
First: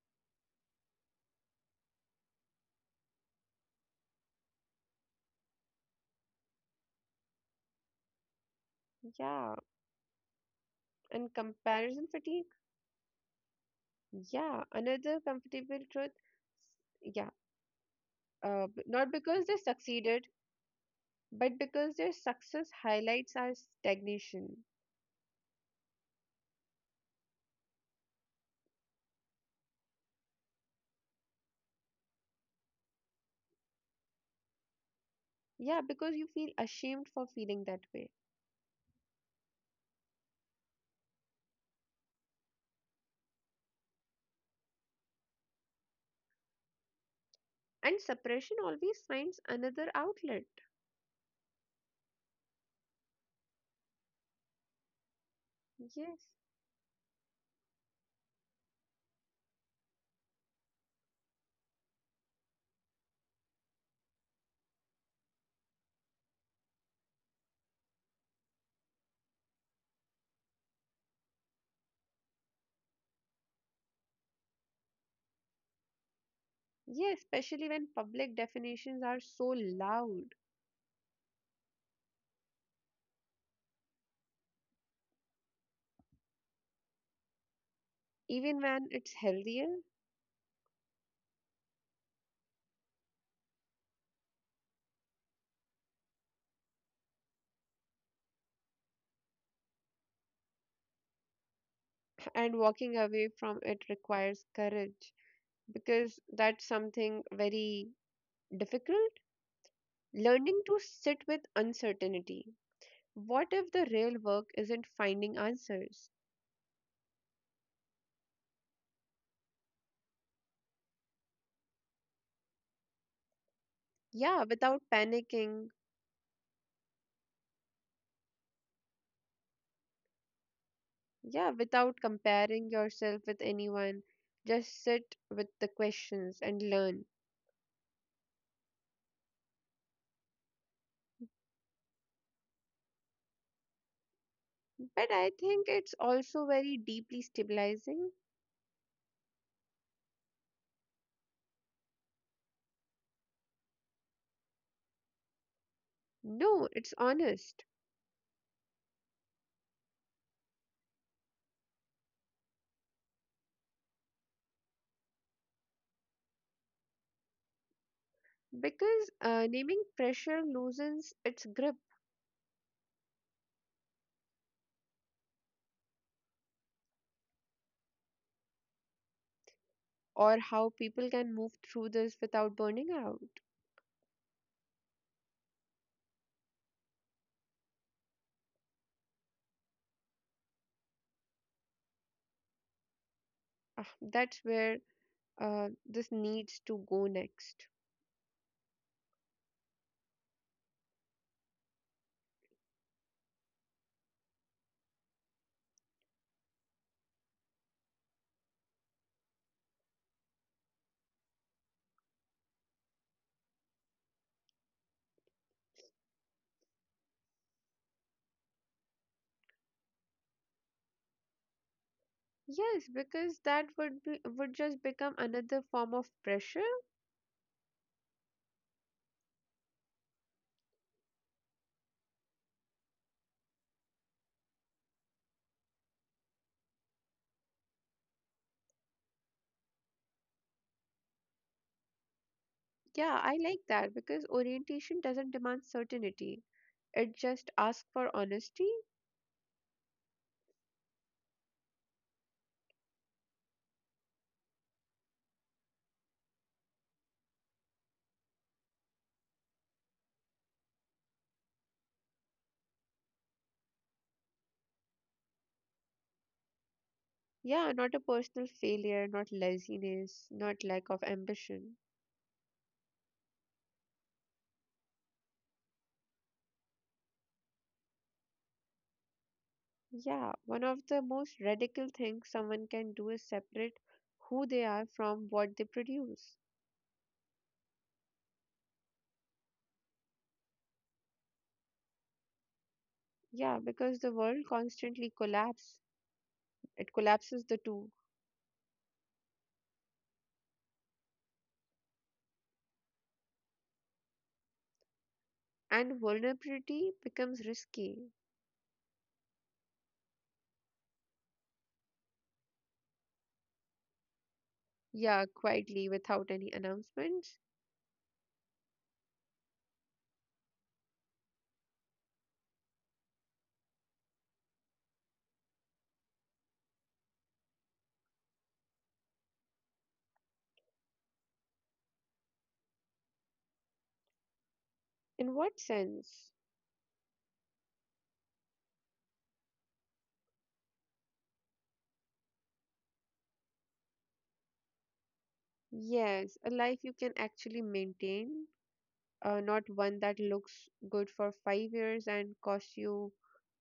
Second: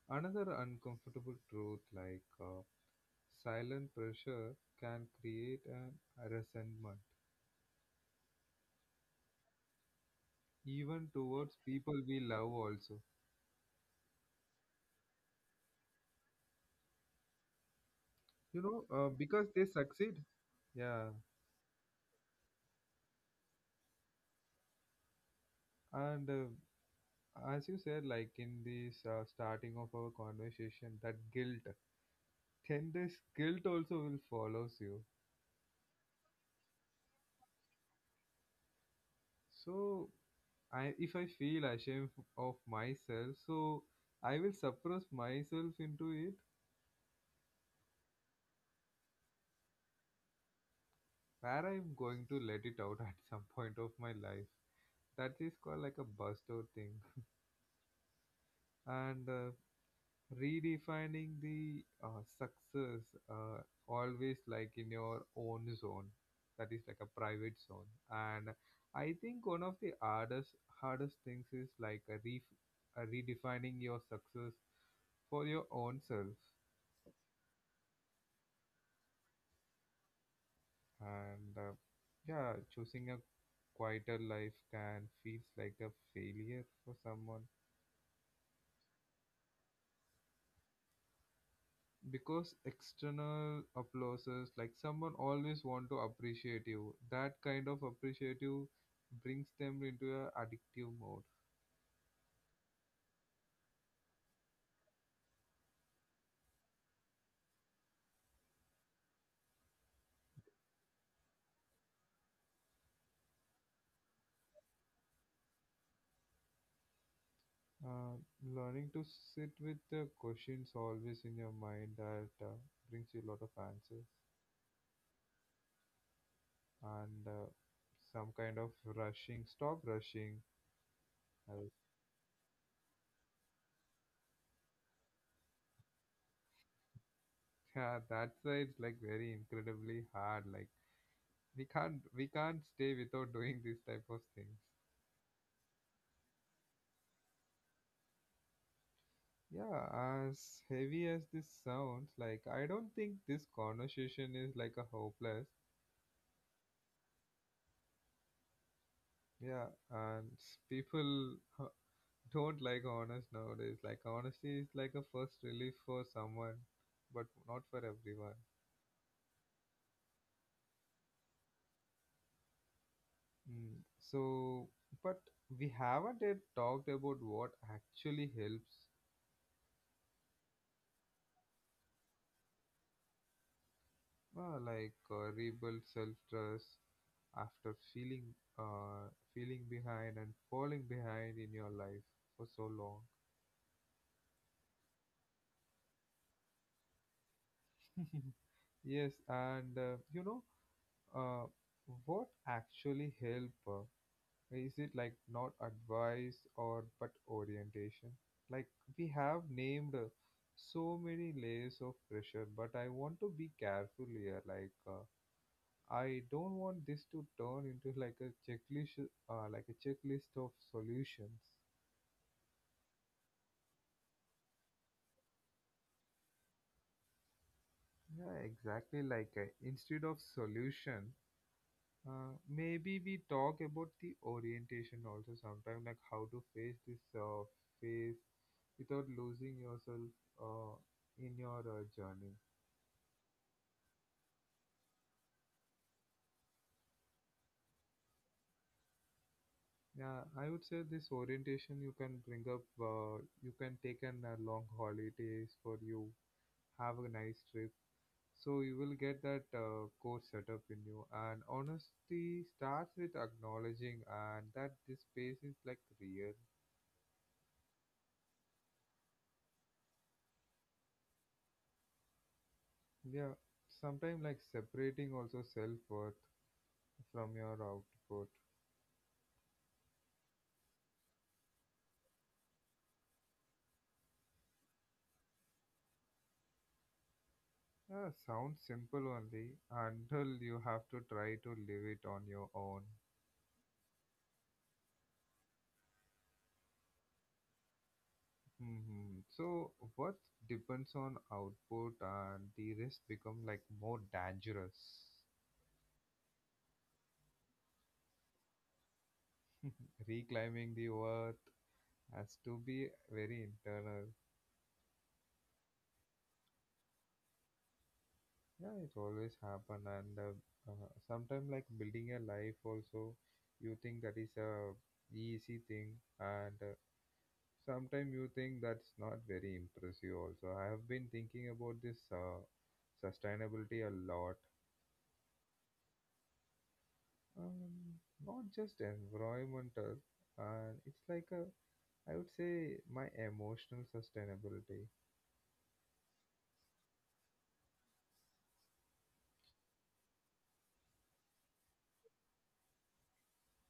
another uncomfortable truth like silent pressure can create an resentment Yeah, even and towards people comparison we fatigue. love also. Yeah, another comfortable truth. Yeah, You know, not because because they they succeed. succeeded, Yeah. but because their success highlights our stagnation. And as you said, like in this starting of our conversation, that guilt, then this guilt also will follows you. Yeah, because you feel ashamed for feeling that way. So I, if I feel ashamed of myself, so I will suppress myself into it And suppression always finds another outlet. where I'm going to let it out at some point of my life. That is called like a Yes. bust out thing. And redefining the success uh, always like in your own zone. That is like a private zone. And I think one of the hardest things is like a, re- a redefining your success for your own self. Yes, especially when public definitions are so loud, And yeah, choosing a quieter life can feels like a failure for someone even when it's healthier. because external applauses like someone always want to appreciate you, that kind of appreciate you brings them into a addictive mode. And walking away from it requires courage, because that's something very difficult. Learning to sit with uncertainty. What if the real work isn't finding answers? uh, Learning to sit with the questions always in your mind that brings you a lot of answers. Yeah, without panicking. And some kind of rushing, stop rushing. I Yeah, would. without comparing yourself with anyone. Just sit with the questions and learn. Yeah, that's why it's like very incredibly hard. Like we can't stay without doing these type of things. But I think it's also very deeply stabilizing. Yeah, as heavy as this sounds, like I don't think this conversation is like a hopeless. No, it's honest. Yeah, and s- people uh, don't like honest nowadays. Like honesty is like a first relief for someone, but not for everyone. Because naming pressure loosens its grip, Mm. So, but we haven't yet talked about what actually helps. or how people can move through this without burning out. Well, like rebuild self-trust after feeling feeling behind and falling behind in your life for so long. Ah, that's where this needs to go next. Yes, and you know uh, what actually help? Is it like not advice or but orientation? Like we have named so many layers of pressure, but I want to be careful here. Like I don't want this to turn into like a checklist of solutions. Yes, because that would be would just become another form of pressure. Yeah, exactly. Like instead of solution, maybe we talk about the orientation also sometime, like how to face this phase without losing yourself uh, in your journey. Yeah, I like that because orientation doesn't demand certainty. It just asks for honesty. Yeah, I would say this orientation you can bring up. You can take an long holidays for you. Have a nice trip. So you will get that core setup in you. And honesty starts with acknowledging and that this space is like real. Yeah, not a personal failure, not laziness, not lack of ambition. Yeah, sometimes like separating also self worth from your output. Yeah, one of the most radical things someone can do is separate who they are from what they produce. Yeah, sounds simple only until you have to try to live it on your own. Yeah, because the world constantly collapses, it collapses the two, Hmm. So what depends on output and the risk become like more dangerous. and vulnerability becomes risky. Reclaiming the worth has to be very internal. Yeah, quietly without any announcements. Yeah, it always happen, and sometimes like building a life also, you think that is a easy thing, and sometimes you think that's not very impressive. Also, I have been thinking about this sustainability a lot, In what sense? um, not just environmental, and it's like a I would say my emotional sustainability. Yes, a life you can actually maintain, not one that looks good for five years and costs you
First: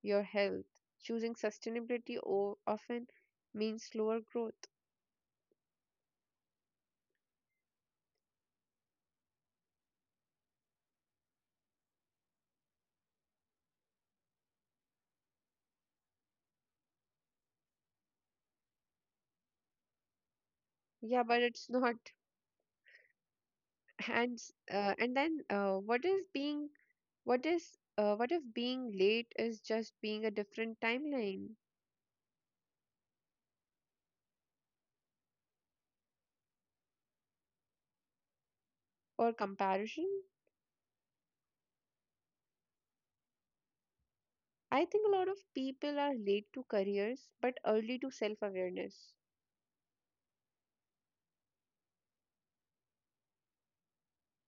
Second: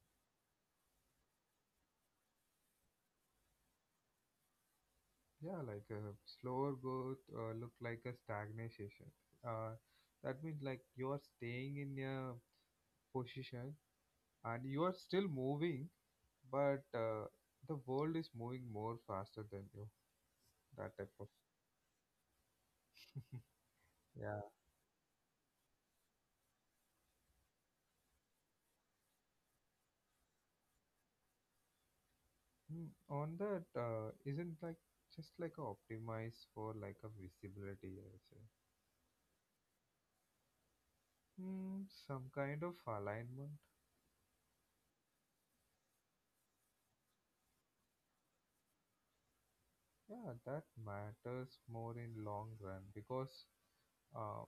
your health. Choosing sustainability often means slower growth. Yeah, like slower growth look like a stagnation. Uh, that means like you are staying in a position and you are still moving, but the world is moving more faster than you. That type of. Yeah, but it's not. And Yeah. s- and then what is being what is what if being late is just being a different timeline Mm. On that, isn't like just like a optimize for like a visibility, I would say. or comparison? Mm, some kind of alignment. I think a lot of people are late to careers but early to self awareness. Yeah, that matters more in long run because uh,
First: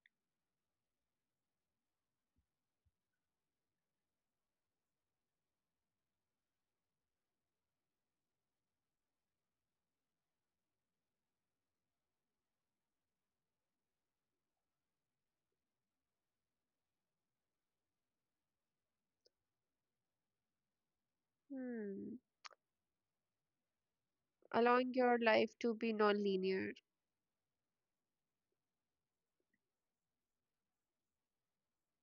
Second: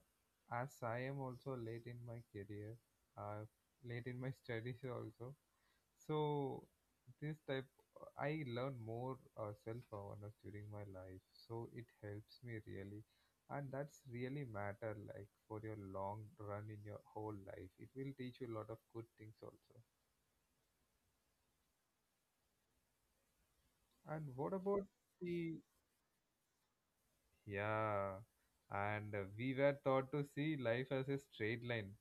as I am also late in my career, uh, late in my studies also. So this type, I learn more self-awareness during my life. So it helps me really, and that's really matter like for your long run in your whole life. It will teach you a lot of good things also. Hmm. And what about Allowing your life the. to be non linear. Yeah, and we were taught to see life as a straight line.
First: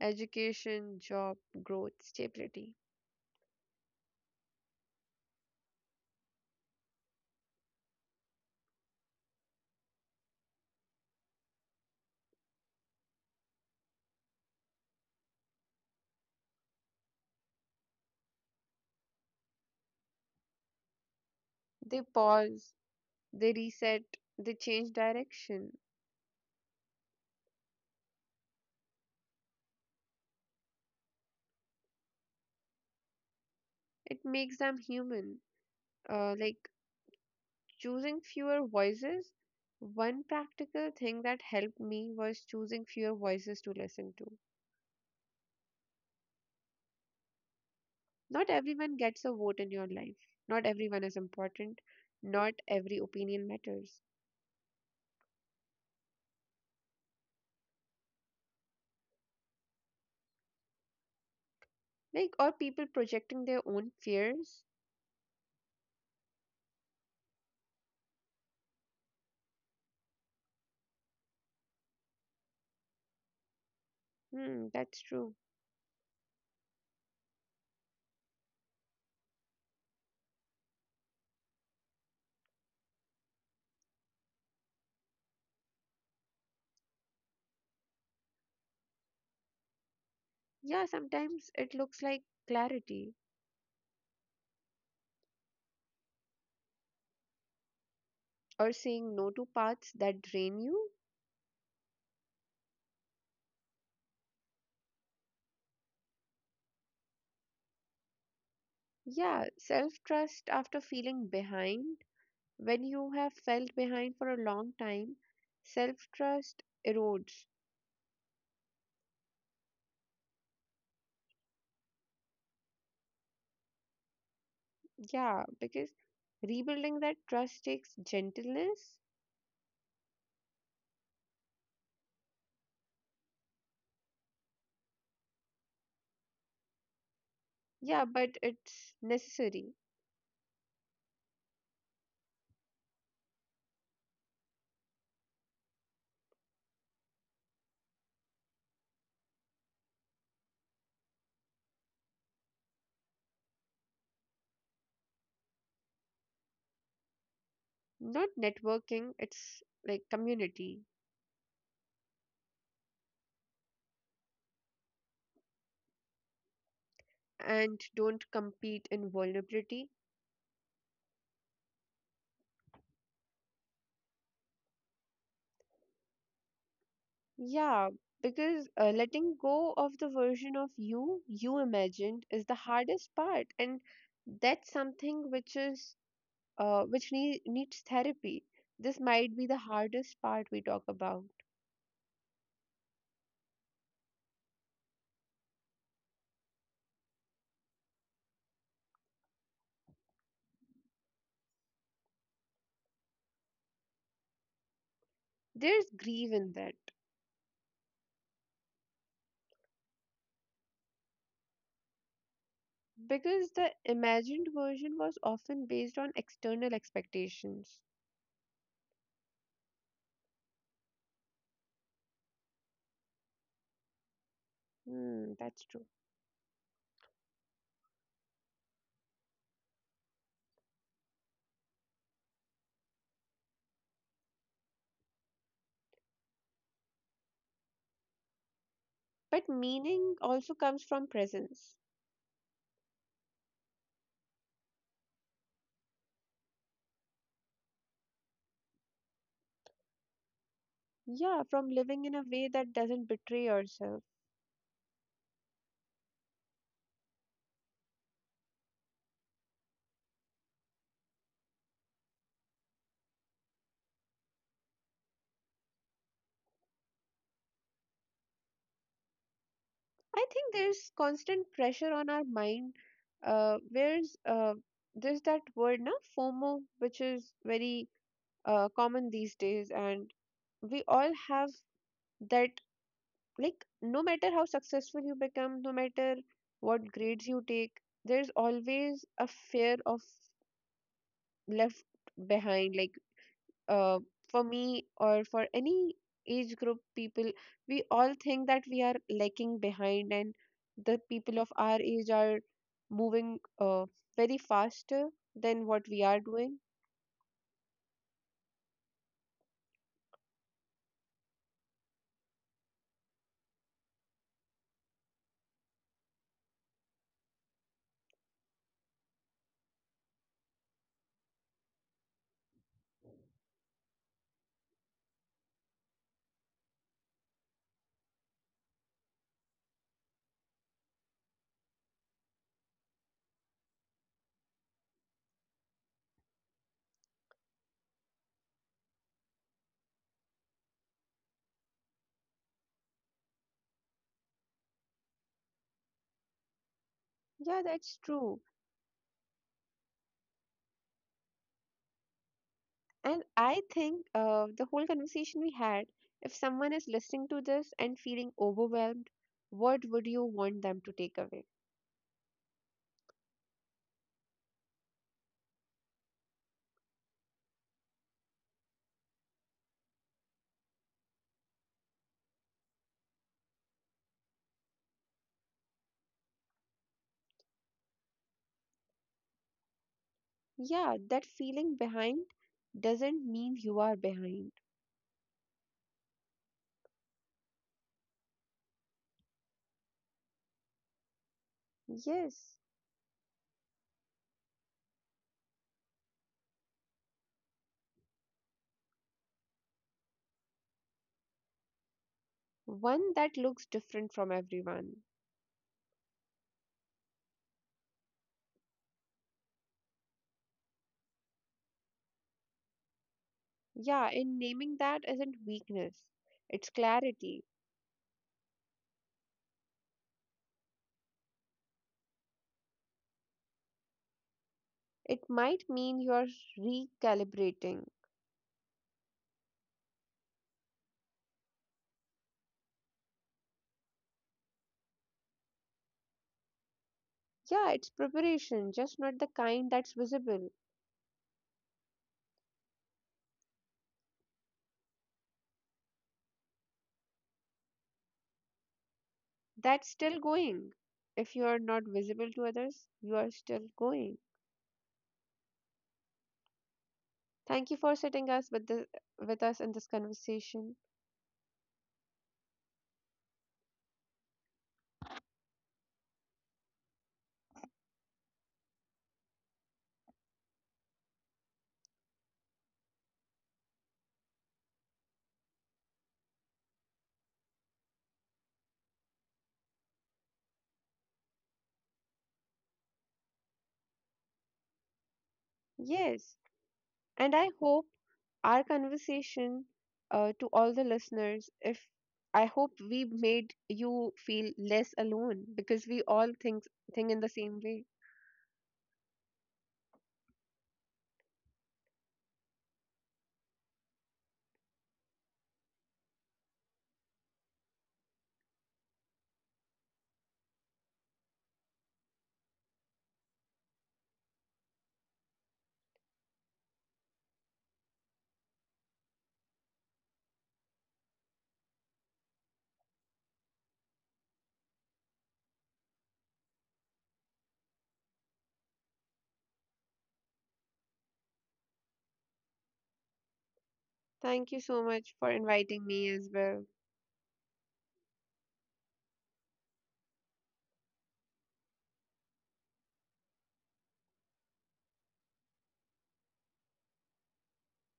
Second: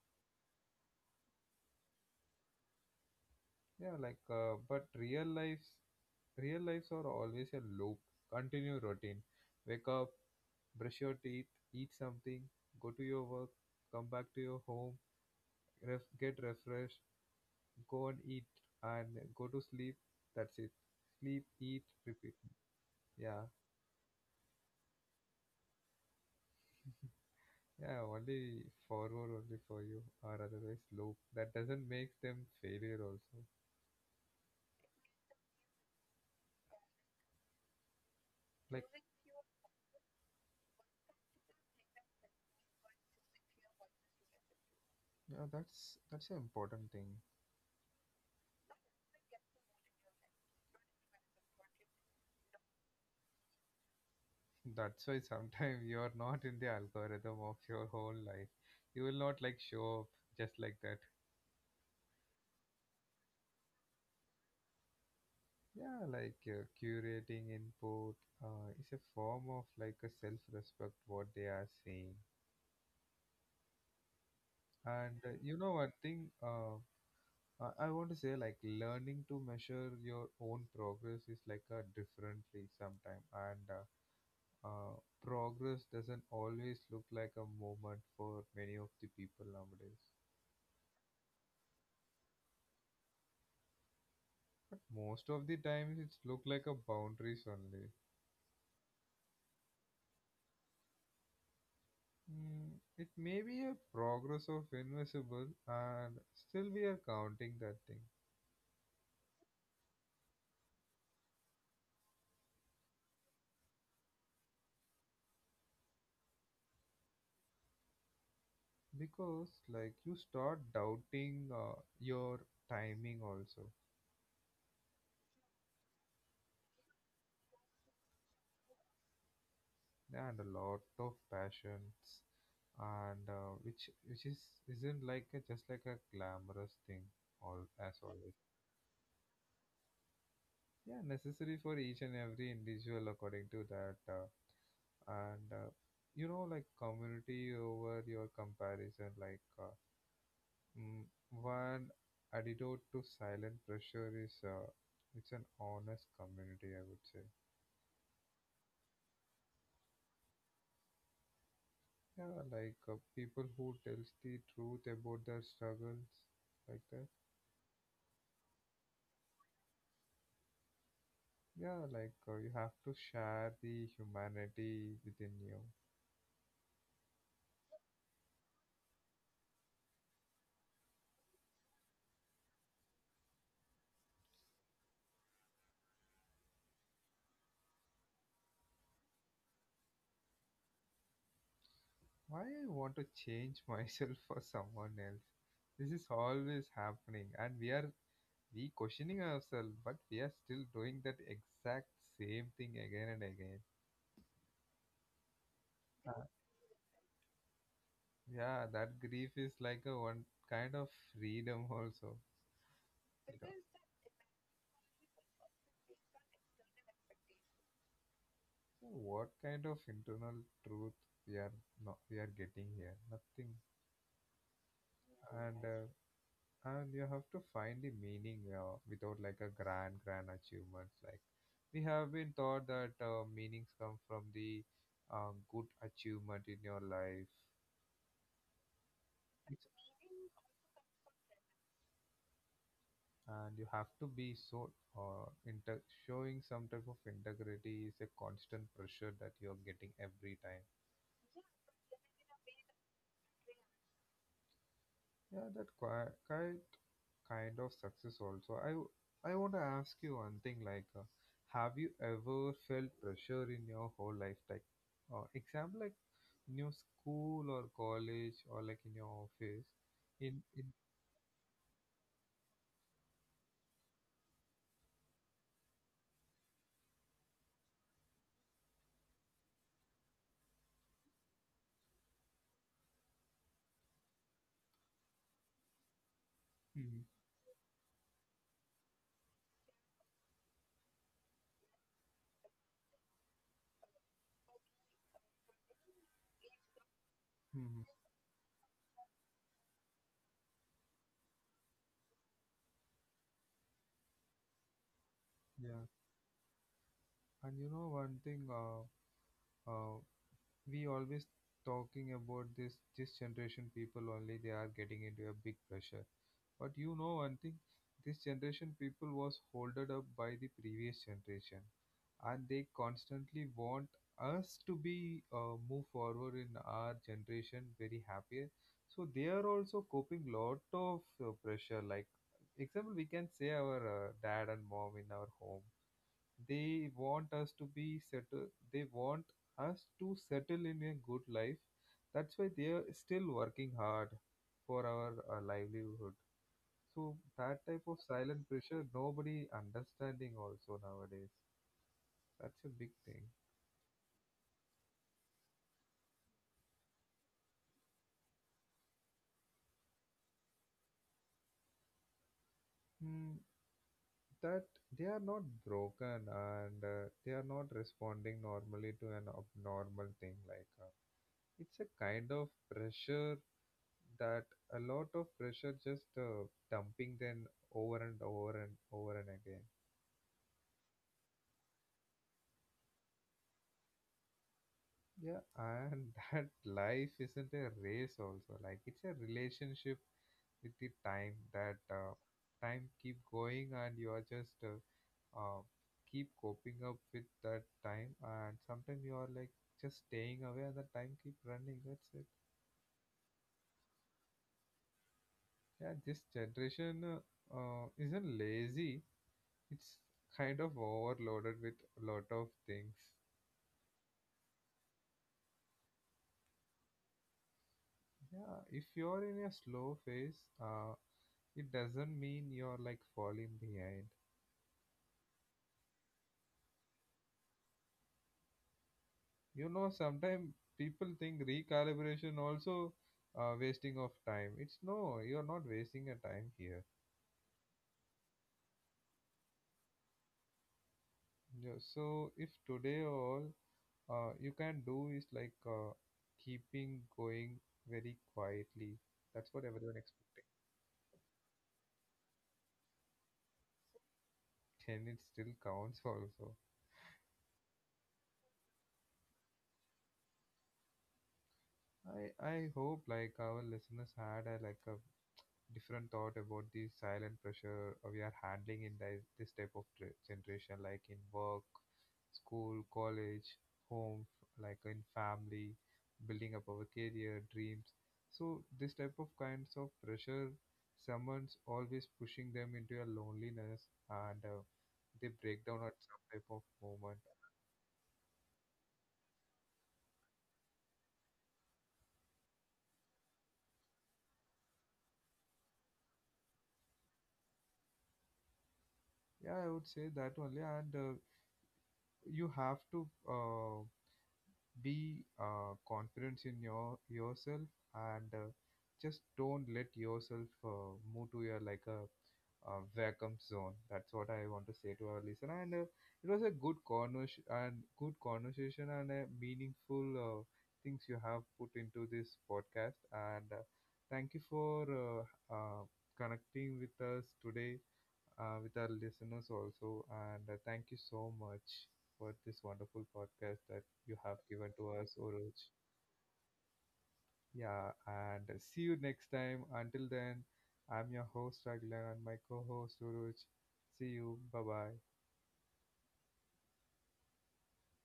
Education, job, growth, stability. Yeah, like but real lives are always a loop, continue routine. Wake up, brush your teeth, eat something, go to your work, come back to your home, ref- get refreshed, go and eat, and go to sleep. That's it. Sleep, eat, They repeat. pause, Yeah, they reset, they change direction. yeah. Only forward, only for you, or otherwise loop. That doesn't make them failure also. It makes them human. Like choosing fewer Like, voices. One practical thing that helped me was choosing fewer voices to listen to. yeah, that's an important thing. Not everyone gets a vote in your life. Not everyone is important. Not every opinion matters. That's why sometimes you're not in the algorithm of your whole life, you will not like show up just like that. Like, or people projecting their own fears. Yeah, like curating input is a form of like a self-respect what they are saying. Hmm, that's And true. You know one thing I want to say like learning to measure your own progress is like a differently sometime. And Uh, progress doesn't always look like a movement for many of the people nowadays. Yeah, sometimes it looks like clarity But most of the times, it's look like a boundaries only. or saying no to paths that drain you. Mm, it may be a progress of invisible, and still we are counting that thing Yeah, self trust after feeling behind. When you have felt behind for a long time, self trust erodes. because, like, you start doubting your timing also, Yeah, because rebuilding that trust takes gentleness. and a lot of passions, and which is isn't like a, just like a glamorous thing all as Yeah, but always. it's necessary. Yeah, necessary for each and every individual according to that and you know like community over your comparison like mm, one antidote to silent pressure is it's an honest community I would say. Not networking, it's like community. Yeah, like people who tells the truth about their struggles, like that. And don't compete in vulnerability. Yeah, like you have to share the humanity within you. Yeah, because letting go of the version of you you imagined is the hardest part, and that's something which is needs therapy. This might be the hardest part we talk about. Why I want to change myself for someone else? This is always happening, and we are we questioning ourselves, but we are still doing that exact same thing again and again. There's Uh, grief in that yeah, that grief is like a one kind of freedom also. You because It the is imagined version was often based on external expectations. what kind of internal truth we are not we are getting here? Nothing. Hmm, that's And true. uh, and you have to find the meaning without like a grand grand achievements like we have been taught that meanings come from the good achievement in your life. But meaning also comes from presence. And you have to be so inter- showing some type of integrity is a constant pressure that you're getting every time. Yeah, from living in a way that doesn't betray yourself. Yeah, that quite, kind of success also I w- I want to ask you one thing like have you ever felt pressure in your whole life like example like in your school or college or like in your office, I in think in. there's constant pressure on our mind. Where's There's that word now FOMO, which is very common these days, and we all have that. Like, no matter how successful you become, no matter what Mhm, grades you take, there's always a fear of left behind. Like, uh, for me or for any age group people, we mhm, all think that we are lacking behind, and the people of our age are moving very faster than what yeah. we are doing. And you know one thing uh we always talking about this this generation people only they are getting into a big pressure. But you know one thing, this generation people was holded up by the previous generation, and they constantly want us to be move forward in our generation very happier. So they are also coping lot of pressure. Like example, we can say our dad and mom in our home. They want us to be settle. They want us to settle in a good life. That's why they are still working hard for our livelihood. So Yeah, that's that type of true. silent pressure, nobody understanding also nowadays. That's a And big I thing. think the whole conversation we had, if someone is listening to this and feeling overwhelmed, what would you want them to take away? Mm, that they are not broken, and they are not responding normally to an abnormal thing like it's a kind of pressure that a lot of pressure just dumping them over and over and over and again. Yeah, that feeling behind doesn't mean you are behind. Yeah, and that life isn't a race also. Like it's a relationship with the time that Yes. time keep going and you are just uh, keep coping up with that time, and sometimes you are like just staying away and the time keep running. That's it. One that looks different from everyone. Yeah, this generation isn't lazy. It's kind of overloaded with a lot of things. Yeah, and naming that isn't weakness, it's clarity. Yeah, if you're in a slow phase, uh, it doesn't mean you're like falling behind. It might mean you're recalibrating. You know, sometimes people think recalibration also wasting of time. It's no, you're not wasting a time here. Yeah, it's preparation, just not the kind that's visible. Yeah, so if today all you can do is like keeping going very quietly. That's what That's everyone still expecting. going. If you're not visible to others, you are still going. And it still counts also. Thank you for sitting us with the with us in this conversation. I hope like our listeners had a like a different thought about the silent pressure we are handling in this, this type of tra- generation, like in work, school, college, home, like in family, building up our career, dreams. So this type of kinds of pressure, someone's always pushing them into a loneliness, and they break down at some Yes, type of moment. and I hope our conversation, to all the listeners, if I hope we made you feel less alone because we all think in the same way. Yeah, I would say that only, and you have to. Be confident in your yourself, and just don't let yourself move to your like a, vacuum zone. That's what I want to say to our listener. And it was a good convers and good conversation, and meaningful things you have put into this podcast. And thank you for uh, connecting with us today with our listeners also. And thank you so much for this wonderful podcast I you have Thank you given so to much us, for Oroj. inviting me as well. Yeah, and see you next time. Until then, I'm your host, Raglan, and my co host, Oroj. See you. Bye bye.